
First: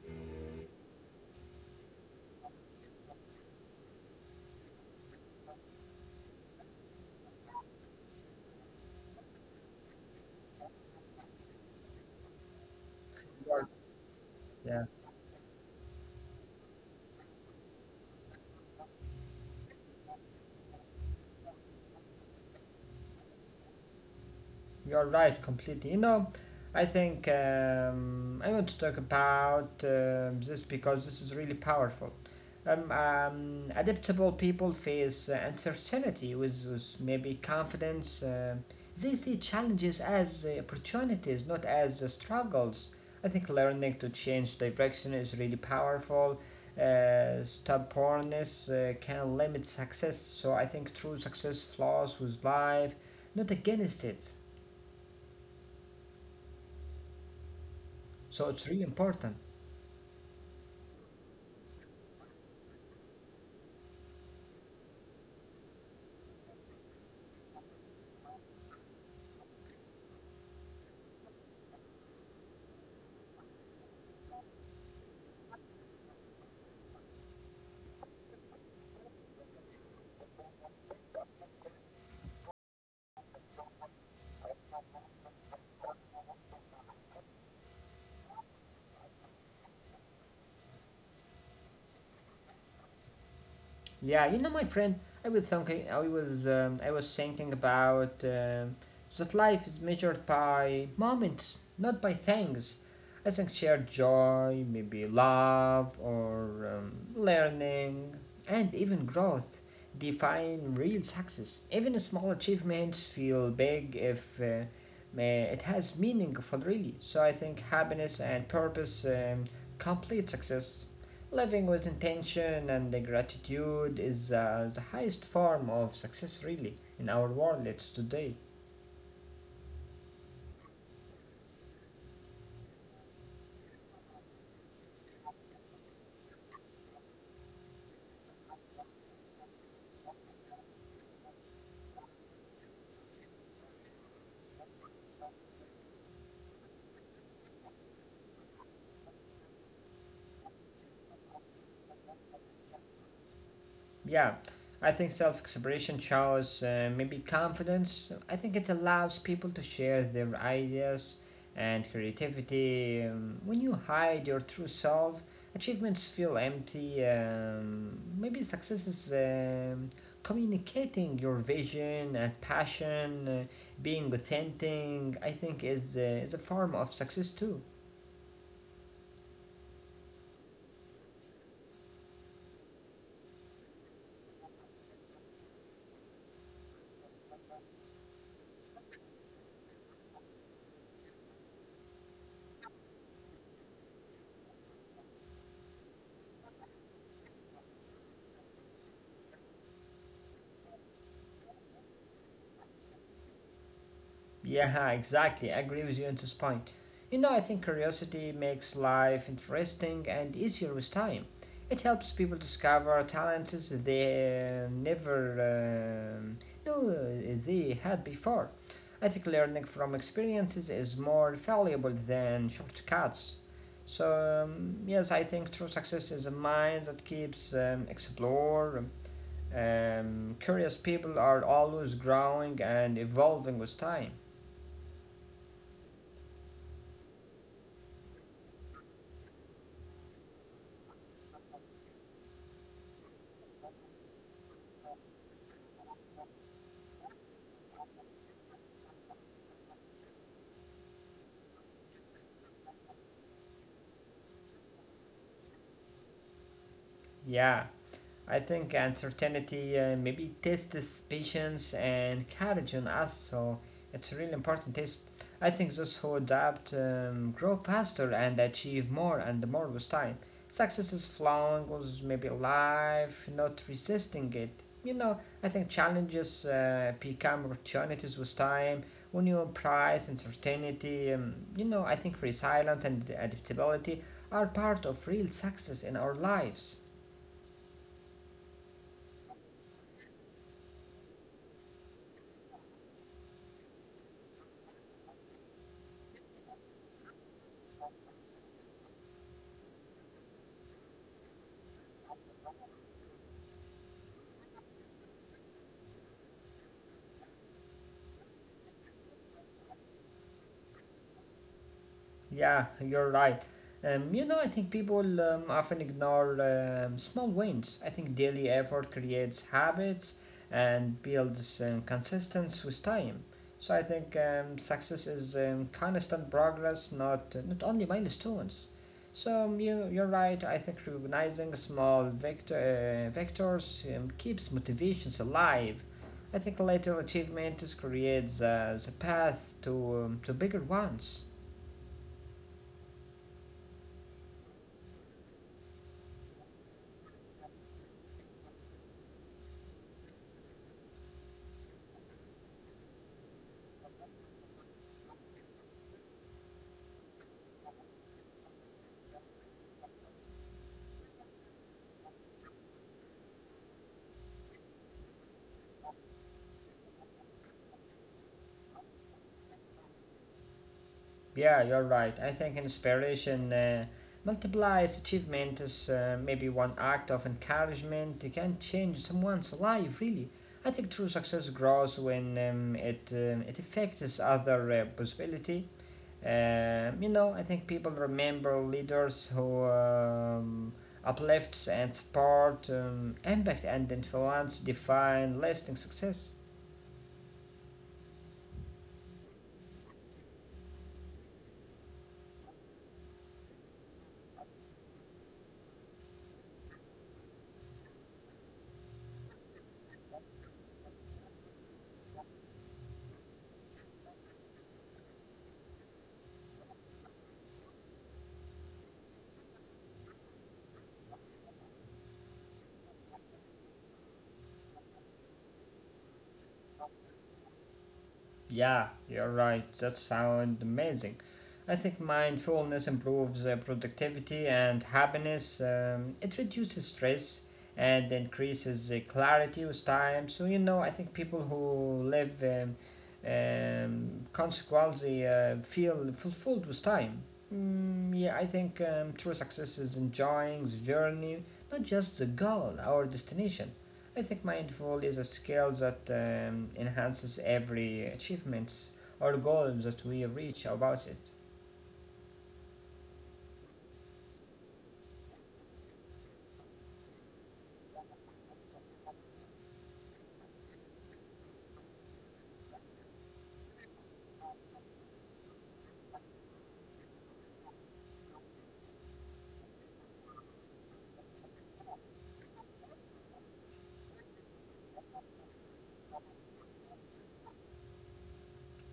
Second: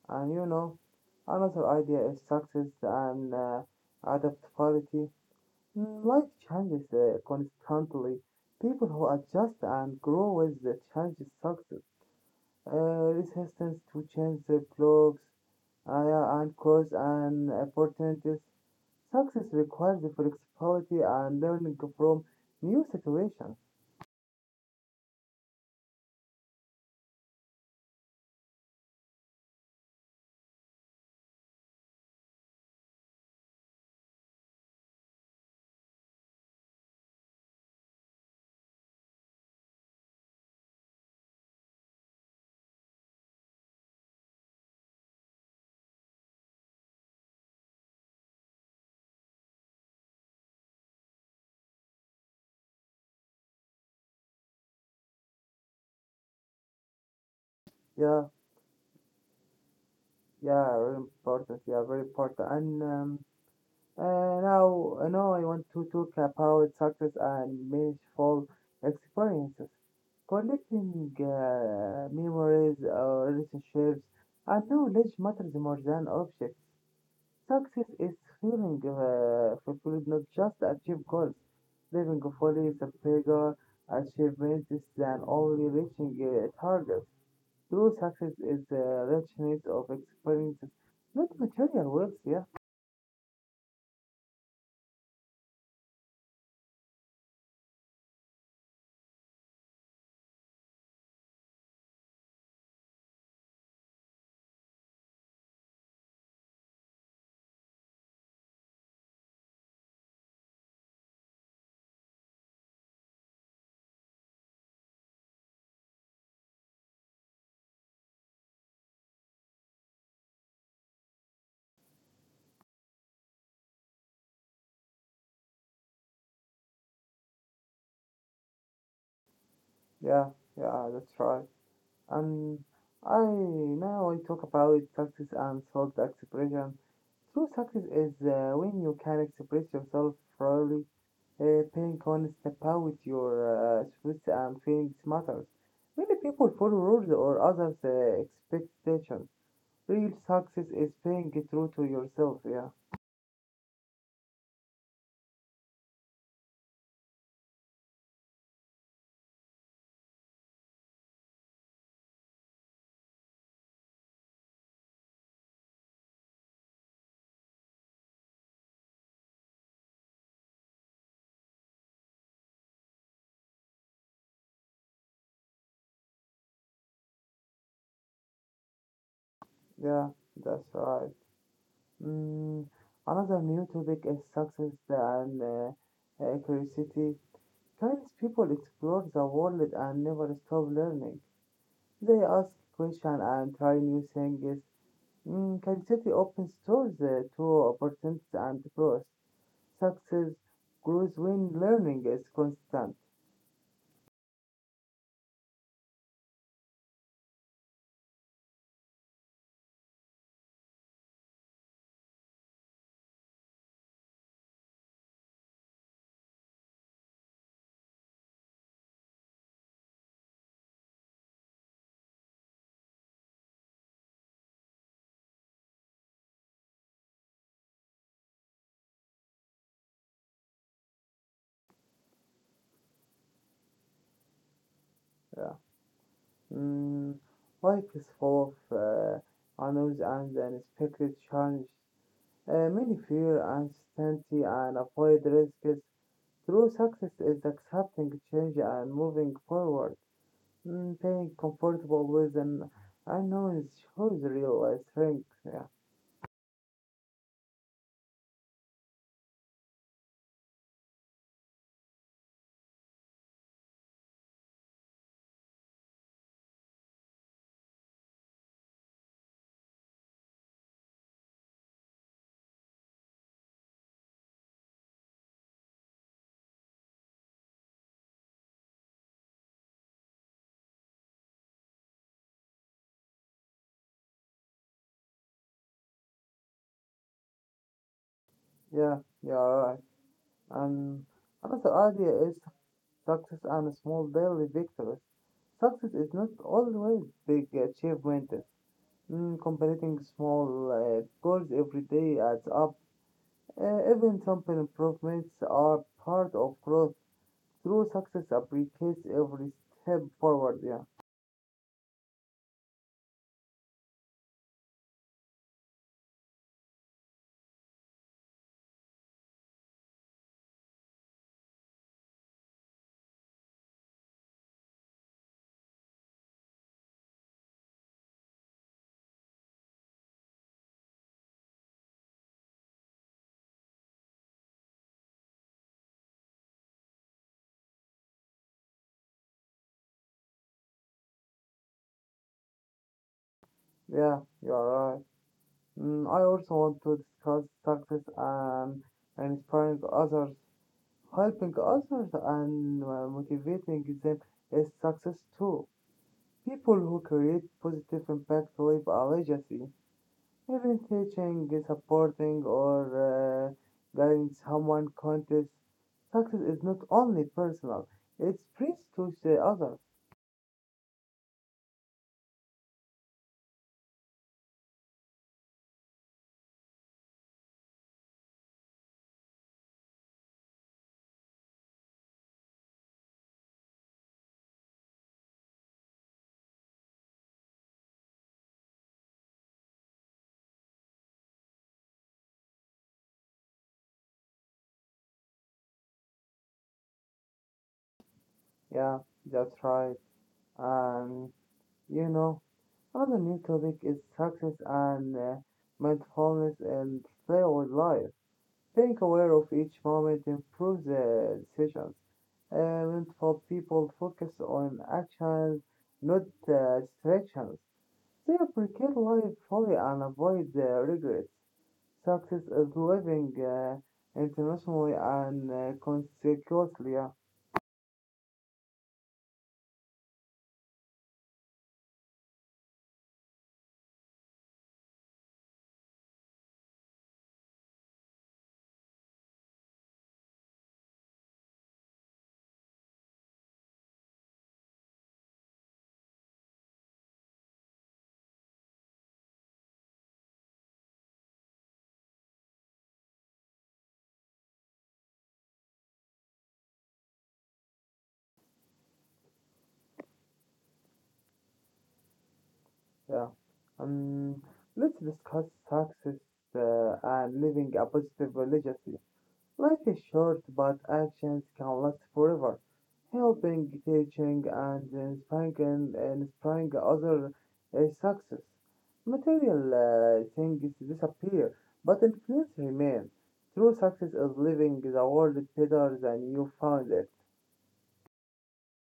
S1: And you know, another idea is success and adaptability. Life changes constantly. People who adjust and grow with the changes success. Uh, Resistance to change the
S2: Yeah.
S1: blocks Aya and cross and opportunities. Success requires the flexibility and learning from new situations.
S2: You're right completely. You know, I think I want to talk about this because this is really powerful. Adaptable people face uncertainty with maybe confidence. They see challenges as opportunities, not as struggles. I think learning to change direction is really powerful. Stubbornness can limit success, so I think true success flows with life, not against it.
S1: Yeah,
S2: So it's really important.
S1: yeah, very important. Yeah, very important. And uh, now I want to talk about success and meaningful experiences. Collecting memories, relationships, and knowledge matters more than objects. Success is feeling fulfilled, not just achieve goals. Living fully is a bigger achievement than only reaching a target. True success is the richness of experiences, not material wealth. Yeah,
S2: Yeah, you know, my friend, I was thinking, I was thinking about that life is measured by moments, not by things. I think shared joy, maybe love or learning, and even growth define real success. Even small achievements feel big if it has meaningful, really. So I think happiness and purpose, complete success. Living with intention and gratitude is the highest form of success, really, in our world today.
S1: yeah, yeah, that's right. And I now I talk about success and self expression. True success is when you can express yourself freely being honest about your truth and feelings matters. Many people follow rules or others' expectations. Real success is being true to yourself. Yeah,
S2: Yeah, I think self-expression shows maybe confidence. I think it allows people to share their ideas and creativity. When you hide your true self, achievements feel empty. Maybe success is communicating your vision and passion. Being authentic, I think, is a form of success too.
S1: yeah, that's right. Mm, Another new topic is success and curiosity. Chinese people explore the world and never stop learning. They ask questions and try new things. Curiosity opens doors to opportunities and growth. Success grows when learning is constant.
S2: Yeah, exactly. I agree with you on this point. You know, I think curiosity makes life interesting and easier with time. It helps people discover talents they never knew they had before. I think learning from experiences is more valuable than shortcuts. So, yes, I think true success is a mind that keeps explore. Curious people are always growing and evolving with time.
S1: Mm, Life is full of unknowns and unexpected challenges. Many fear uncertainty and avoid risks. True success is accepting change and moving forward. Being comfortable with an unknown shows real strength. Yeah,
S2: Yeah, I think uncertainty maybe tests patience and courage on us, so it's a really important test. I think those who adapt grow faster and achieve more and more with time. Success is flowing with maybe life, not resisting it. You know, I think challenges become opportunities with time. When you prize uncertainty, you know, I think resilience and adaptability are part of real success in our lives.
S1: yeah, you're right. And another idea is success and small daily victories. Success is not always big achievements. Completing small goals every day adds up. Even simple improvements are part of growth. True success appreciates every step forward. Yeah,
S2: Yeah, you're right. You know, I think people often ignore small wins. I think daily effort creates habits and builds consistency with time. So I think success is constant progress, not only milestones. So you're right. I think recognizing small vectors keeps motivations alive. I think later achievements creates the path to bigger ones.
S1: yeah, you are right. I also want to discuss success and inspiring others. Helping others and motivating them is success too. People who create positive impact leave a legacy. Even teaching, supporting, or uh, guiding someone contests, success is not only personal, it spreads to the others.
S2: Yeah, you're right. I think inspiration multiplies achievement. Is maybe one act of encouragement, it can change someone's life, really. I think true success grows when it affects other possibility. You know, I think people remember leaders who uplifts and support, impact and influence define lasting success.
S1: Yeah, that's right. And you know, another new topic is success and mindfulness and play with life. Being aware of each moment improves the decisions. Mindful people focus on actions, not distractions. They appreciate life fully and avoid regrets. Success is living internationally and consequently. Yeah,
S2: Yeah, you're right. That sounds amazing. I think mindfulness improves productivity and happiness. It reduces stress and increases clarity with time. So, you know, I think people who live consequently feel fulfilled with time. Mm, yeah, I think true success is enjoying the journey, not just the goal, our destination. I think mindful is a skill that enhances every achievements or goal that we reach about it.
S1: yeah. Um, let's discuss success and living a positive legacy. Life is short, but actions can last forever. Helping, teaching, and inspiring other is success. Material things disappear, but influence remains. True success is living the world better than you found it.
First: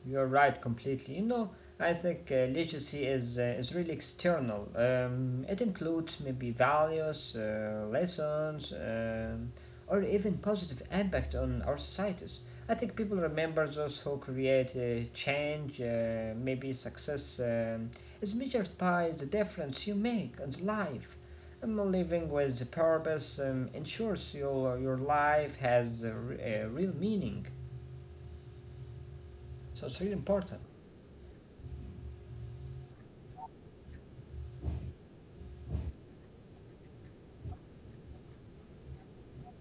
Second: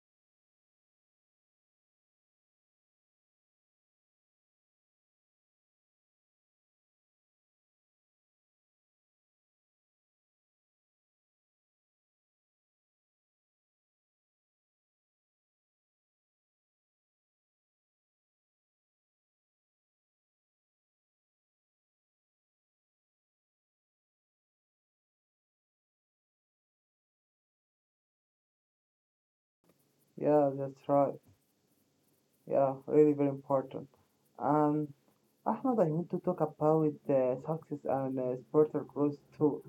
S2: You're right, completely. You know, I think literacy is really external. It includes maybe values, lessons, or even positive impact on our societies. I think people remember those who create change. Maybe success is measured by the difference you make in life. Living with purpose ensures your life has a real meaning. So it's really
S1: Yeah,
S2: important.
S1: that's right. Yeah, really very important. And Ahmad, I want to talk about success and spiritual growth too.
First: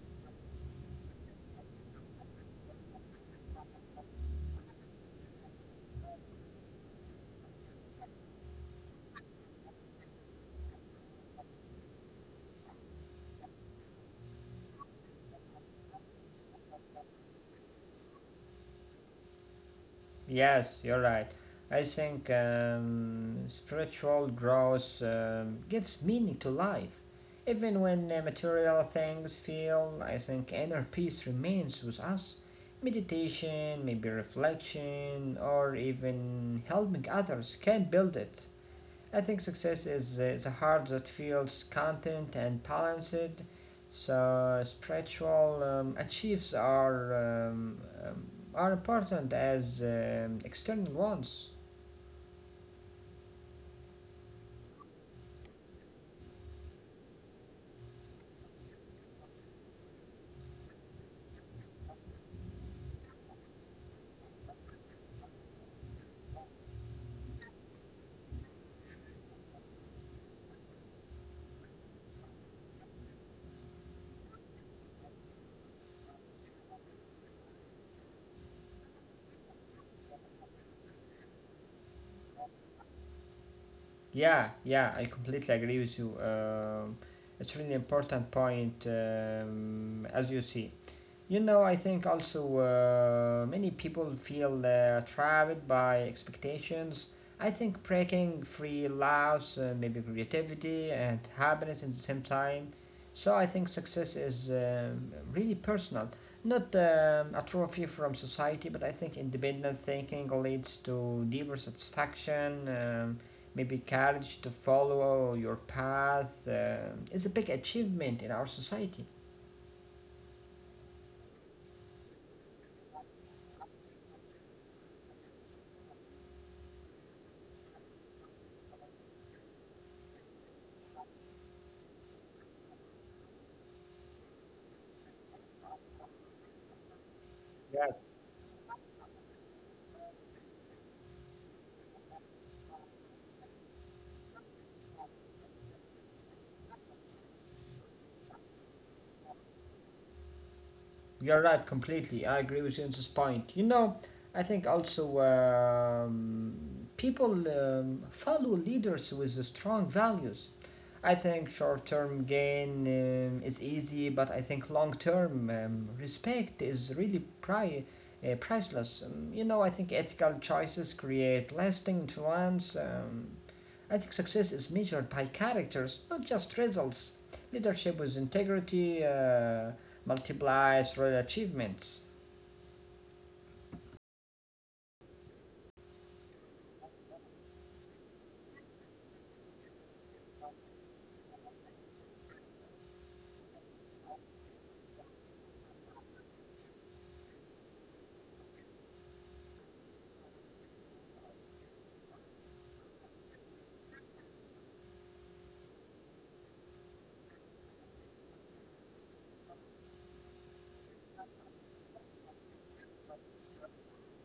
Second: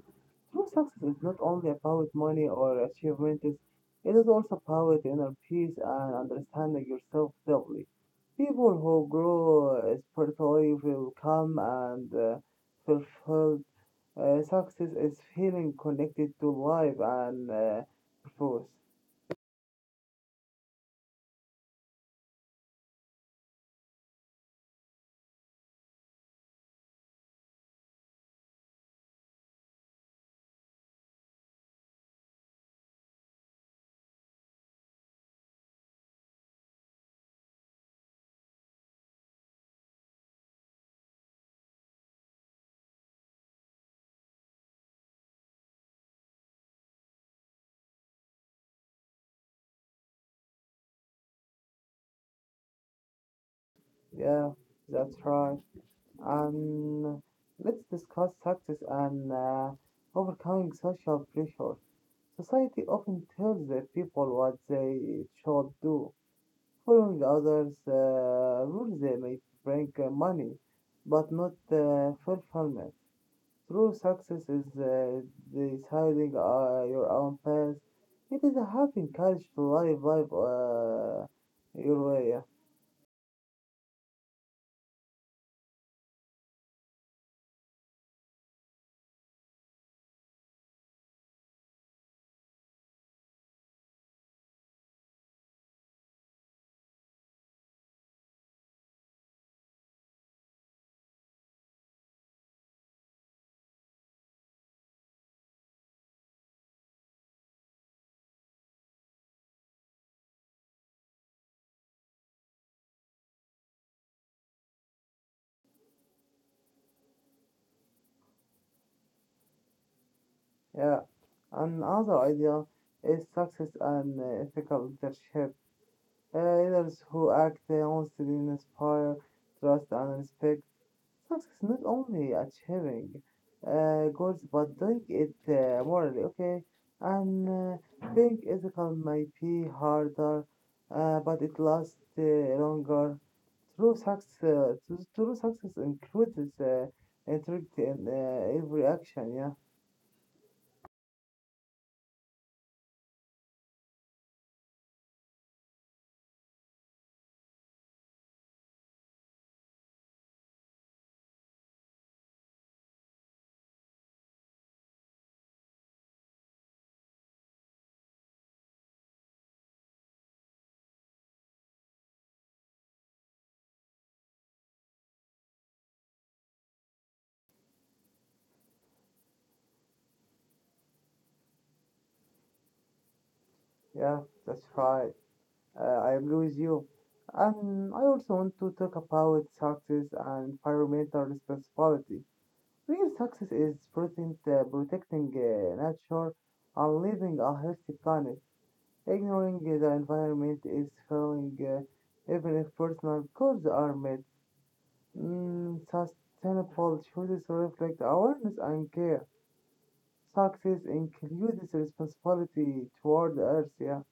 S1: True success is not only about money or achievements, it is also about inner peace and understanding yourself deeply. People who grow spiritually will calm and fulfilled. Success is feeling connected to life and purpose.
S2: Yes, you're right. I think spiritual growth gives meaning to life. Even when material things fail, I think inner peace remains with us. Meditation, maybe reflection, or even helping others can build it. I think success is the heart that feels content and balanced. So spiritual achieves um, are important as external ones.
S1: Yeah, that's right. And let's discuss success and overcoming social pressure. Society often tells the people what they should do. Following others' rules they may bring money, but not fulfillment. True success is deciding your own path. It is having courage to live life your way. Yeah.
S2: Yeah, yeah, I completely agree with you. It's really important point, as you see. You know, I think also many people feel trapped by expectations. I think breaking free allows maybe creativity and happiness at the same time. So I think success is really personal, not a trophy from society, but I think independent thinking leads to deeper satisfaction. Maybe courage to follow your path is a big achievement in our society.
S1: Yeah. Another idea is success and ethical leadership. Leaders who act honestly inspire trust and respect. Success not only achieving goals but doing it morally, okay? And
S2: Yes,
S1: being ethical might be harder, but it lasts longer. True success, true success includes integrity in every action. Yeah,
S2: you're right, completely. I agree with you on this point. You know, I think also people follow leaders with strong values. I think short term gain is easy, but I think long term respect is really priceless. You know, I think ethical choices create lasting influence. I think success is measured by characters, not just results. Leadership with integrity multiplies real achievements.
S1: yeah, that's right. I agree with you. And I also want to talk about success and environmental responsibility. Real success is protecting nature and living a healthy planet. Ignoring the environment is failing, even if personal goals are met. Sustainable choices reflect awareness and care. Success includes responsibility toward the earth. Yeah,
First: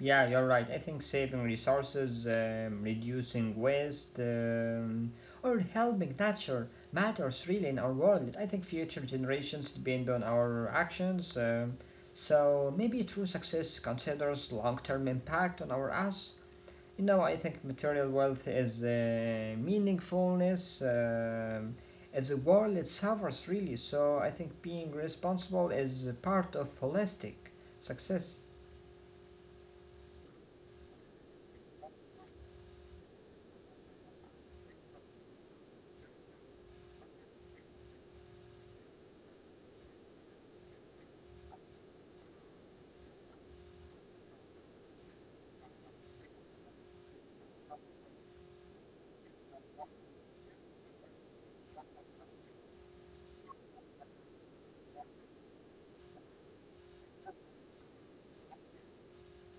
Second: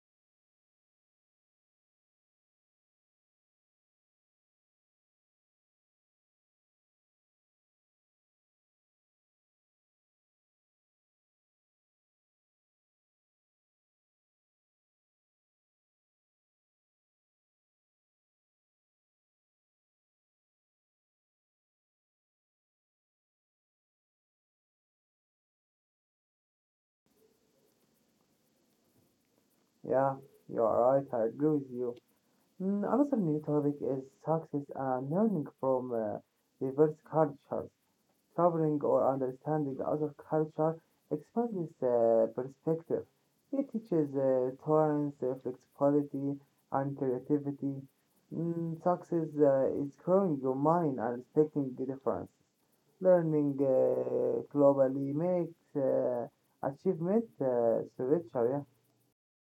S2: Yeah, you're right. I think saving resources, reducing waste, or helping nature matters really in our world. I think future generations depend on our actions. So maybe true success considers long-term impact on our us. You know, I think material wealth is meaningfulness. As a world, it suffers really. So I think being responsible is a part of holistic success.
S1: yeah, you are right. I agree with you. Another new topic is success and learning from diverse cultures. Traveling or understanding other culture expands perspective. It teaches tolerance, flexibility, and creativity. Success is growing your mind and respecting the difference. Learning globally makes achievement spiritual.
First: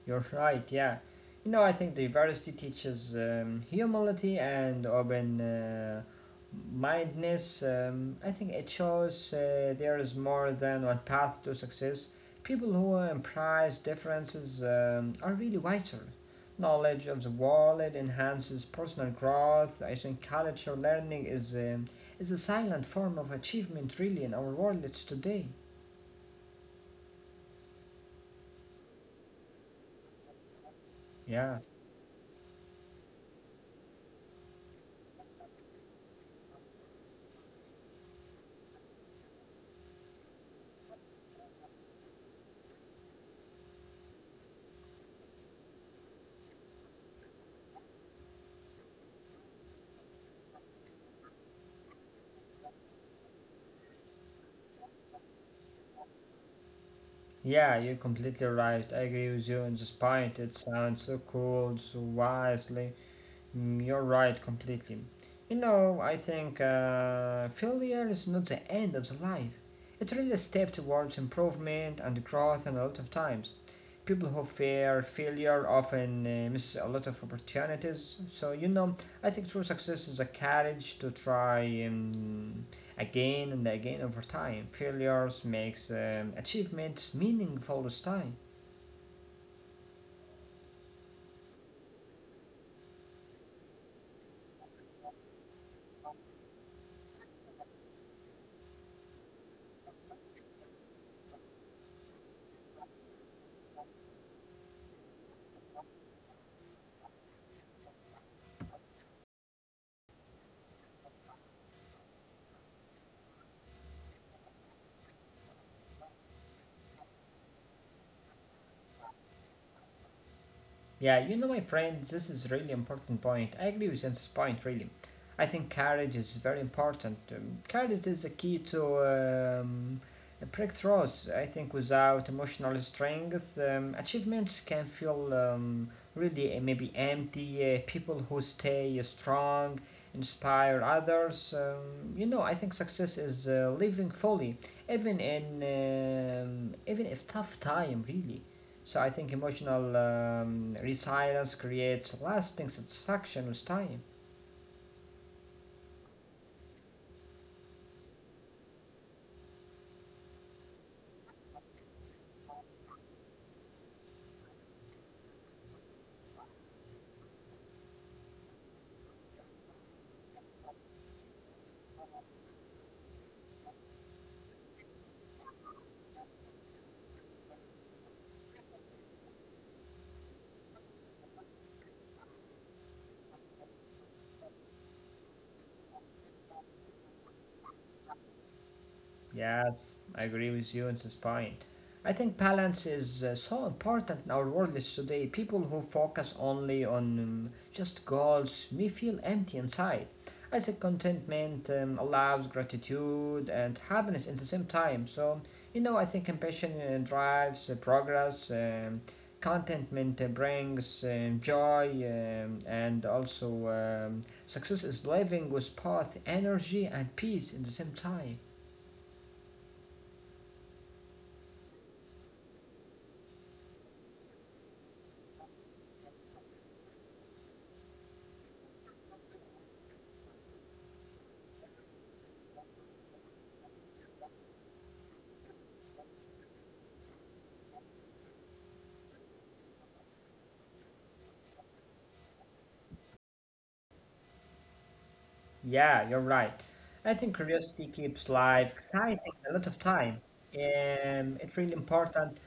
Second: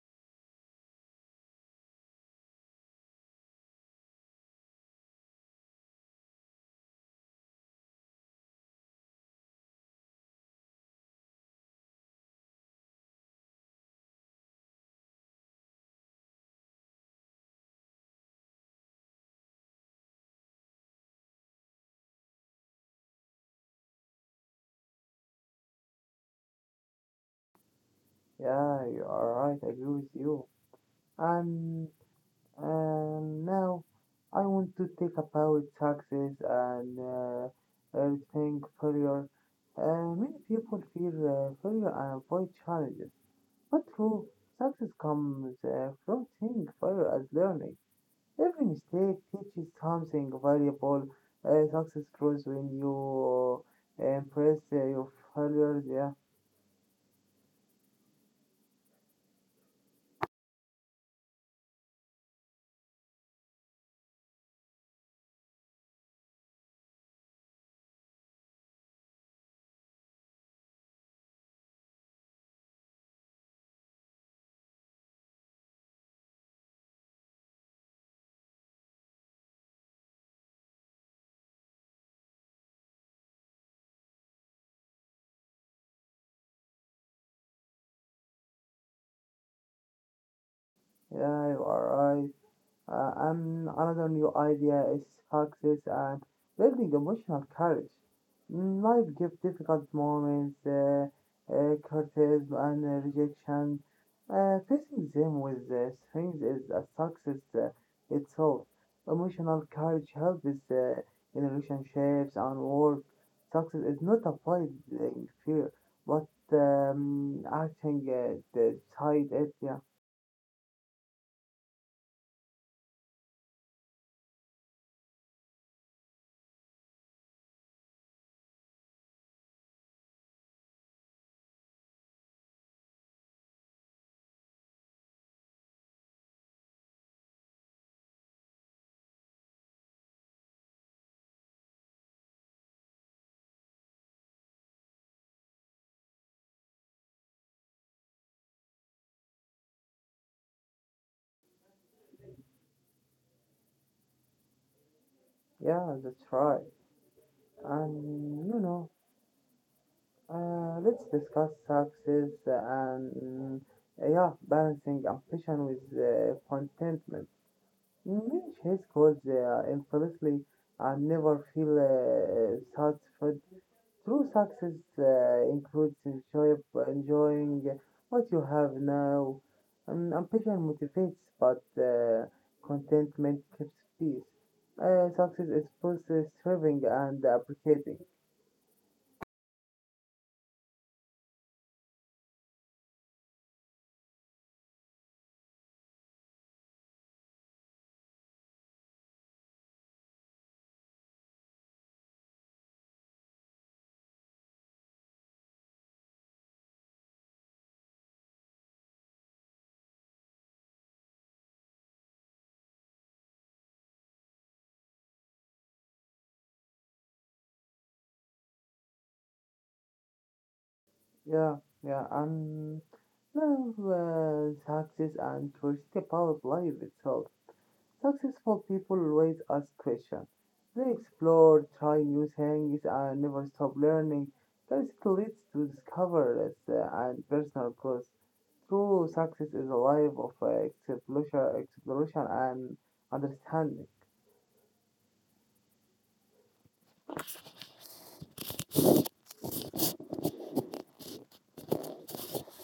S2: You're right, yeah. You know, I think diversity teaches humility and open mindedness. I think it shows there is more than one path to success. People who embrace differences are really wiser. Knowledge of the world enhances personal growth. I think culture learning is a silent form of achievement, really, in our world today.
S1: Yeah, yeah, you are right. I agree with you.
S2: Yeah.
S1: And And now I want to talk about taxes and everything failure. Many people fear failure and avoid challenges. But true, success comes from seeing failure as learning. Every mistake teaches something valuable. Success grows when you embrace your failures. Yeah,
S2: Yeah, you're completely right. I agree with you on this point. It sounds so cool, so wisely. Mm, you're right, completely. You know, I think failure is not the end of the life. It's really a step towards improvement and growth, and a lot of times. People who fear failure often miss a lot of opportunities. So, you know, I think true success is a courage to try again and again over time. Failures makes achievements meaningful this time.
S1: yeah, you are right. And another new idea is success and building emotional courage. Life gives difficult moments, criticism and rejection. Facing them with strength is a success itself. Emotional courage helps in relationships and work. Success is not avoiding fear, but acting the side it. Yeah,
S2: Yeah, you know, my friends, this is really important point. I agree with this point, really. I think courage is very important. Courage is the key to breakthroughs. I think without emotional strength, achievements can feel really maybe empty. People who stay strong inspire others. You know, I think success is living fully, even in even if tough time, really. So I think emotional resilience creates lasting satisfaction with time.
S1: yeah, that's right. And you know. Let's discuss success and yeah, balancing ambition with contentment. Many his goals infamously and never feel satisfied. True success includes enjoying what you have now. Ambition motivates, but contentment keeps peace. Success is both serving and appreciating.
S2: Yes, I agree with you on this point. I think balance is so important in our world is today. People who focus only on just goals may feel empty inside. I think contentment allows gratitude and happiness at the same time. So, you know, I think compassion drives progress, contentment brings joy, and also success is living with both energy and peace at the same time.
S1: Yeah, yeah, and love, success, and curiosity about life itself. Successful people always ask questions. They explore, try new things, and never stop learning. Curiosity leads to discoveries and personal growth. True success is a life of exploration and understanding.
S2: Yeah, you're right. I think curiosity keeps life exciting a lot of time. It's really important.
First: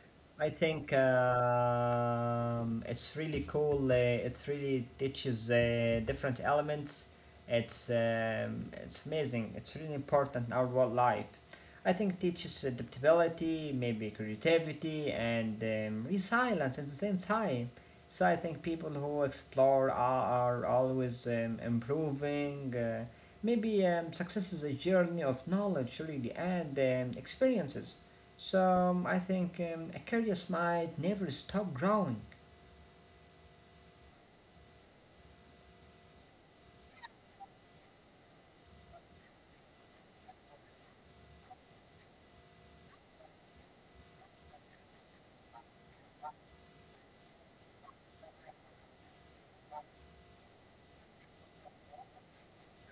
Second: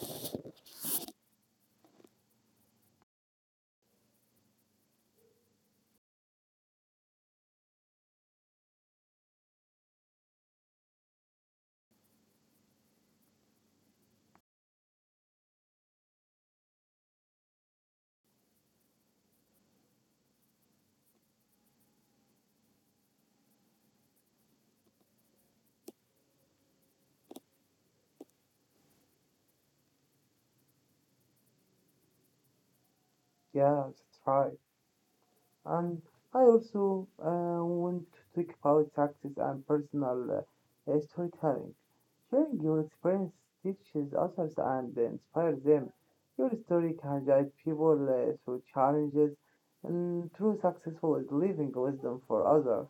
S2: I think it's really cool. It really teaches different elements. It's amazing. It's really important in our world life. I think it teaches adaptability, maybe creativity, and resilience at the same time. So I think people who explore are always improving. Maybe success is a journey of knowledge, really, and experiences. So I think a curious mind never stop growing.
S1: Yeah, that's right. And I also want to talk about success and personal storytelling. Sharing your experience teaches others and inspires them. Your story can guide people through challenges, and true successful is living wisdom for others.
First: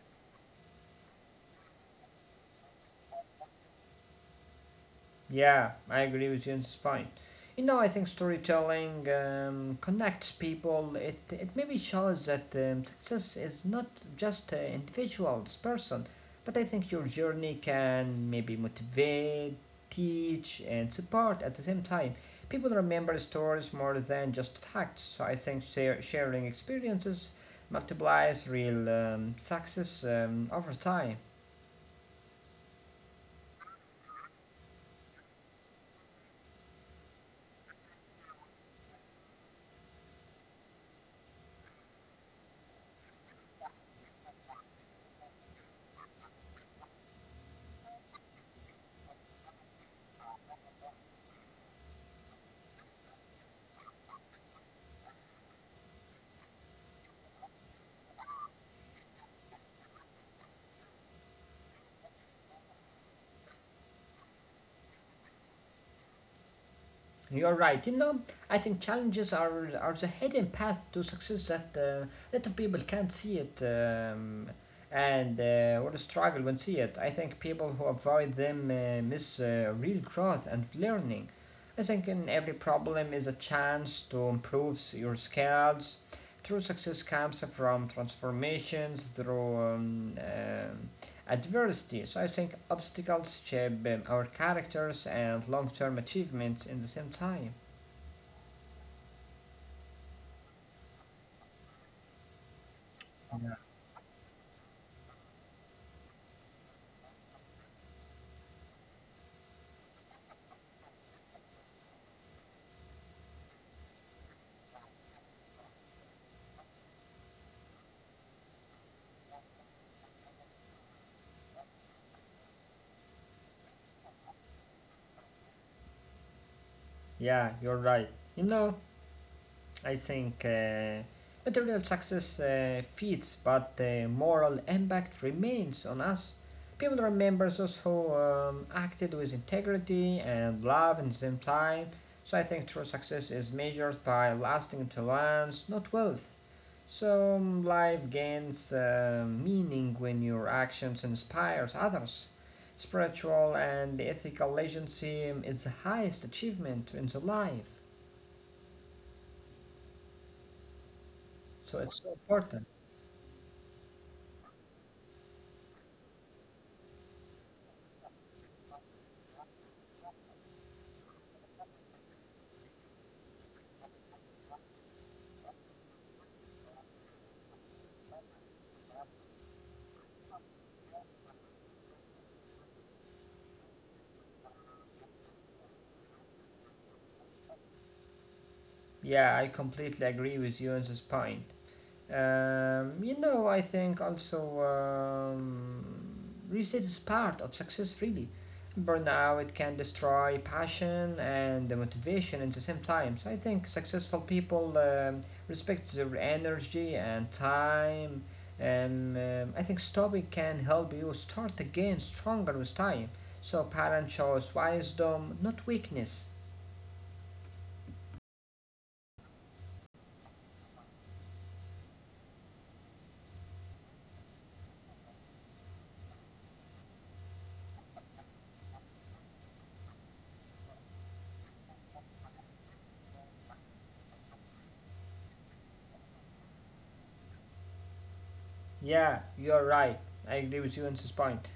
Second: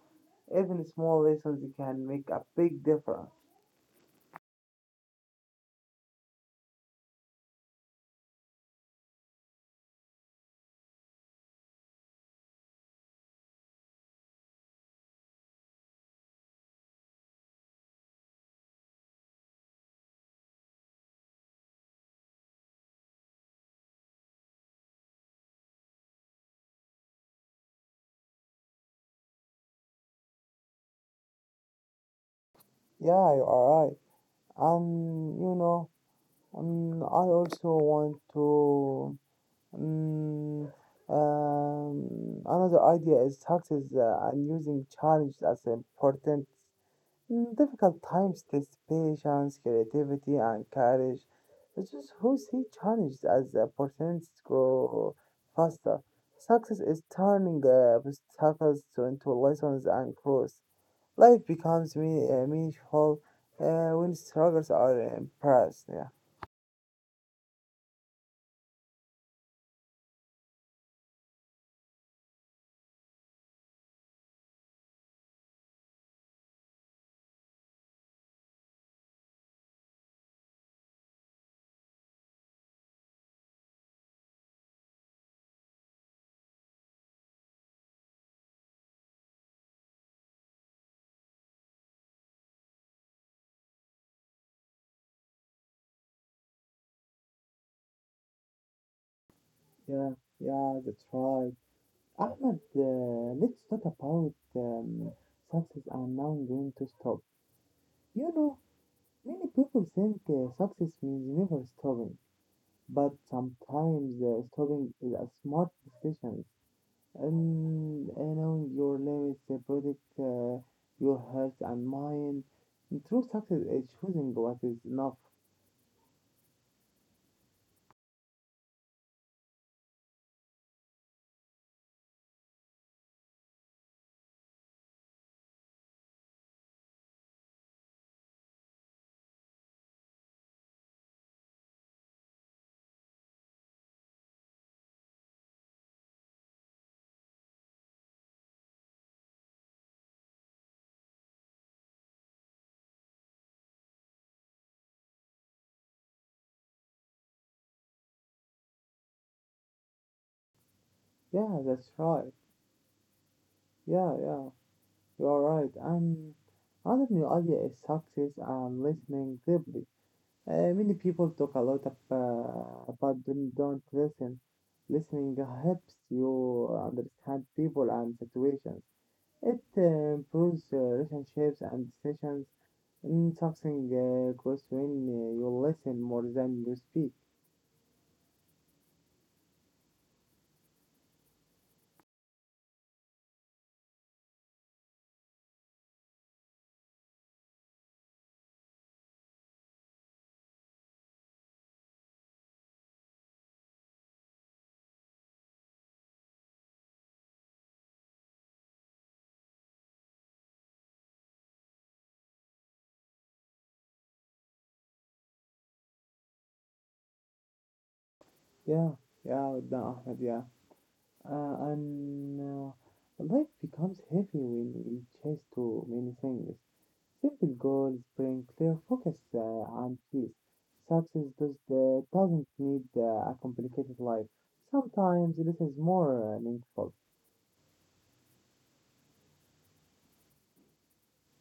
S1: Even small lessons can make a big difference.
S2: Yeah, I agree with you on this point. You know, I think storytelling connects people. It maybe shows that success is not just an individual's person, but I think your journey can maybe motivate, teach, and support at the same time. People remember stories more than just facts, so I think sharing experiences multiplies real success over time.
S1: Yeah, you are right. And you know, I also want to Mm, another idea is taxes and using challenge as important. Difficult times test patience, creativity, and courage. This is who see challenges as opportunities grow faster. Success is turning into lessons and growth. Life becomes meaningful when struggles are embraced. Yeah.
S2: You're right. You know, I think challenges are the hidden path to success that lot of people can't see it, and will struggle when see it. I think people who avoid them miss real growth and learning. I think in every problem is a chance to improve your skills. True success comes from transformations through adversity. So I think obstacles shape our characters and long-term achievements in the same time.
S1: Yeah, yeah, that's right. Ahmed,
S2: Yeah,
S1: let's talk about success I'm now going to stop. You know, many people think success means never stopping, but sometimes stopping is a smart decision. And you know, your limits protect your heart and mind. And true success is choosing what is enough.
S2: yeah, you're right. You know, I think material success fits, but the moral impact remains on us. People remember those who acted with integrity and love in the same time, so I think true success is measured by lasting influence, not wealth. So life gains meaning when your actions inspires others. Spiritual and ethical legacy is the highest achievement in the life,
S1: Yeah,
S2: so it's
S1: that's
S2: so
S1: right.
S2: important.
S1: Yeah, yeah, you are right. And another new idea is success and listening deeply. Many people talk a lot about them don't listen. Listening helps you understand people and situations. It improves relationships and decisions. Something grows when you listen more than you speak.
S2: Yeah, I completely agree with you on this point. You know, I think also reset is part of success, really. Burnout can destroy passion and the motivation at the same time. So I think successful people respect their energy and time. And I think stopping can help you start again stronger with time. So parent shows wisdom, not weakness.
S1: Yeah, yeah, no, Ahmed, yeah. And life becomes heavy when we chase too many things. Simple goals bring clear focus and peace. Success doesn't need a complicated life. Sometimes it is more meaningful.
S2: Yeah, you're right. I agree with you on this point.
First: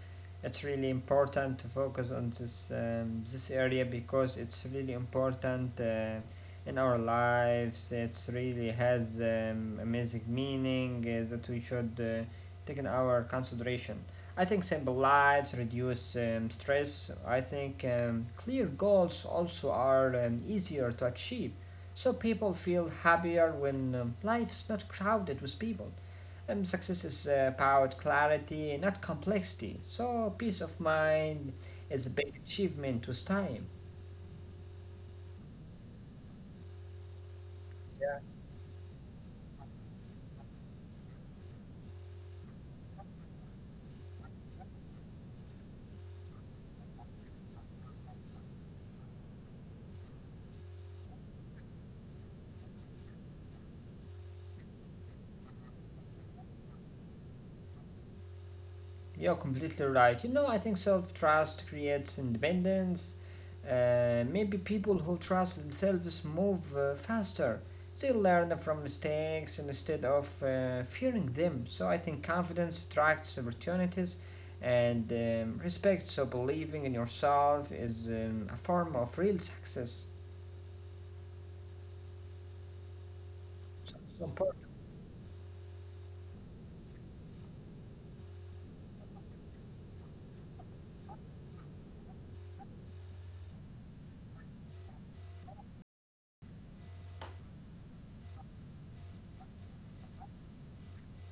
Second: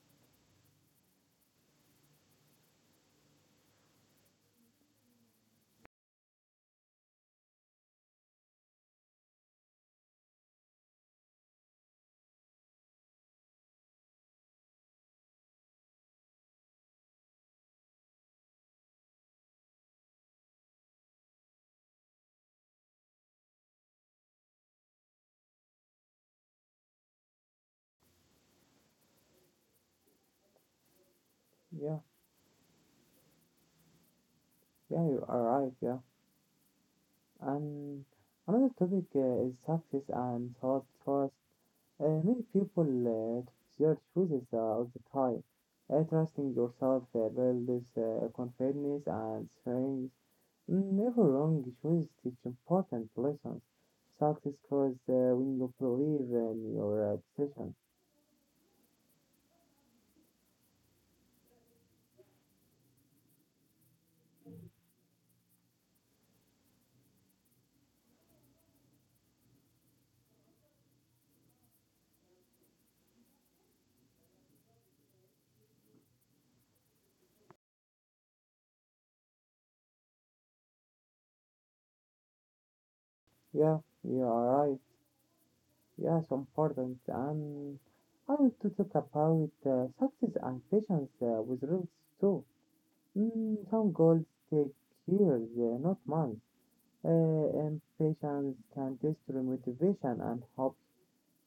S2: It's really important to focus on this area because it's really important in our lives. It's really has amazing meaning that we should take in our consideration. I think simple lives reduce stress. I think clear goals also are easier to achieve, so people feel happier when life's not crowded with people. And success is about clarity, not complexity. So peace of mind
S1: Yeah,
S2: is a big achievement with time.
S1: yeah, you are right. Yeah, and
S2: Yeah,
S1: another topic is success and self trust. Many people their choices all the time. Trusting yourself builds confidence and strength. Never wrong choices teach important lessons. Success comes when you believe in your decision.
S2: you're completely right. You know, I think self-trust creates independence. Maybe people who trust themselves move faster. They learn from mistakes instead of fearing them. So I think confidence attracts opportunities and respect. So believing in yourself is a form of real success.
S1: Yeah,
S2: So
S1: you
S2: it's
S1: are
S2: important.
S1: right. Yeah, so important. And I want to talk about success and patience with results too. Some goals take years, not months. Uh, and patience can destroy motivation and hope.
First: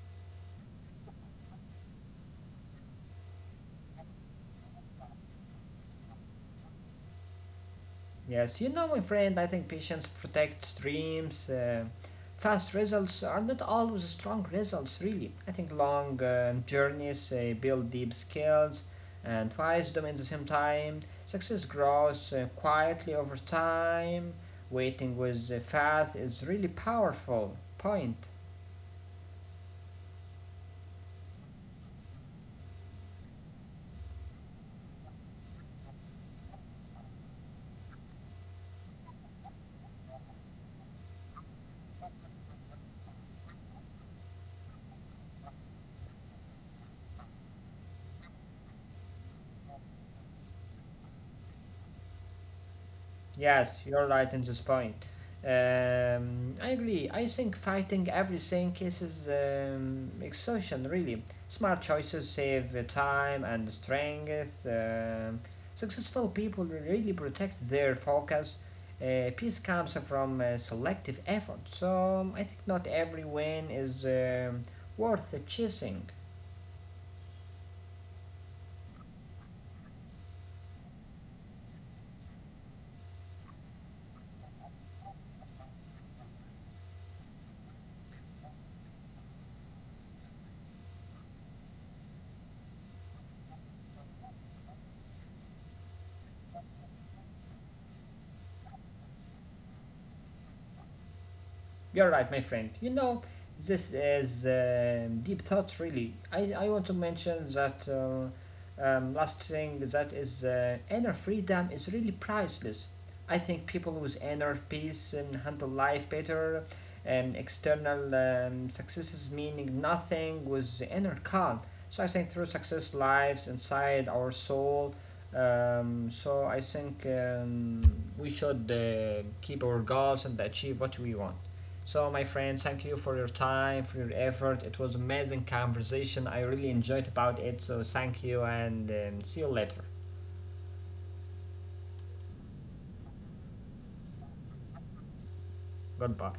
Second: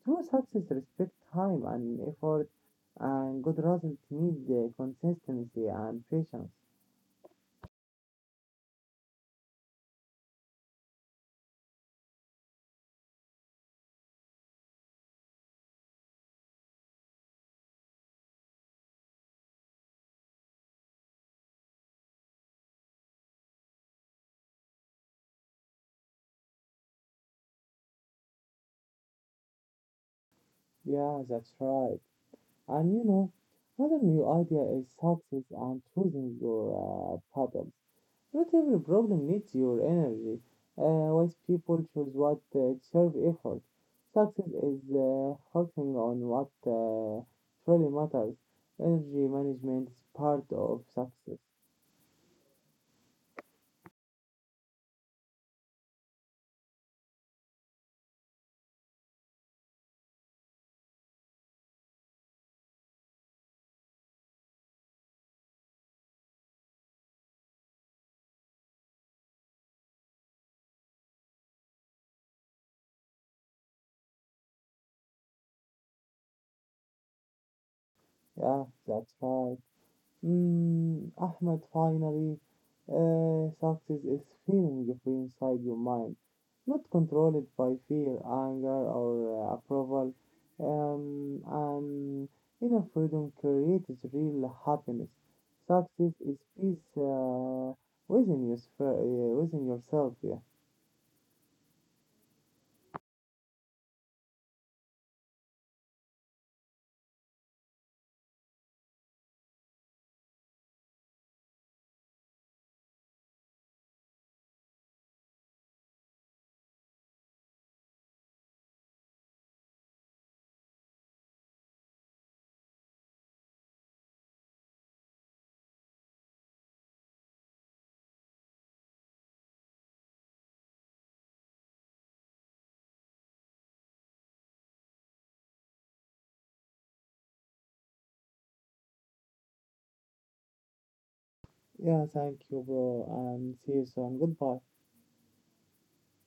S1: True success respects time and effort, and good results need consistency and patience.
S2: Yes, you know, my friend, I think patience protects dreams. Fast results are not always strong results, really. I think long journeys build deep skills and wisdom at the same time. Success grows quietly over time. Waiting with faith is really powerful point.
S1: Yeah, that's right. And you know, another new idea is success and choosing your pattern. Not every problem needs your energy. Wise people choose what deserve effort. Success is focusing on what truly matters. Energy management is part of success.
S2: Yes, you're right in this point. I agree. I think fighting everything is exhaustion, really. Smart choices save time and strength. Successful people really protect their focus. Peace comes from selective effort. So I think not every win is worth chasing.
S1: Yeah, that's right. Ahmed, finally, success is feeling free inside your mind, not controlled by fear, anger, or approval. And inner freedom creates real happiness. Success is peace within, your sphere, within yourself. Yeah.
S2: You're right, my friend. You know, this is deep thought, really. I want to mention that last thing that is inner freedom is really priceless. I think people with inner peace handle life better, and external successes meaning nothing with the inner calm. So I think true success lives inside our soul. So I think we should keep our goals and achieve what we want. So, my friends, thank you for your time, for your effort. It was amazing conversation. I really enjoyed about it. So, thank you, and see you later.
S1: Yeah, thank you, bro, and see you soon. Goodbye.
S2: Goodbye.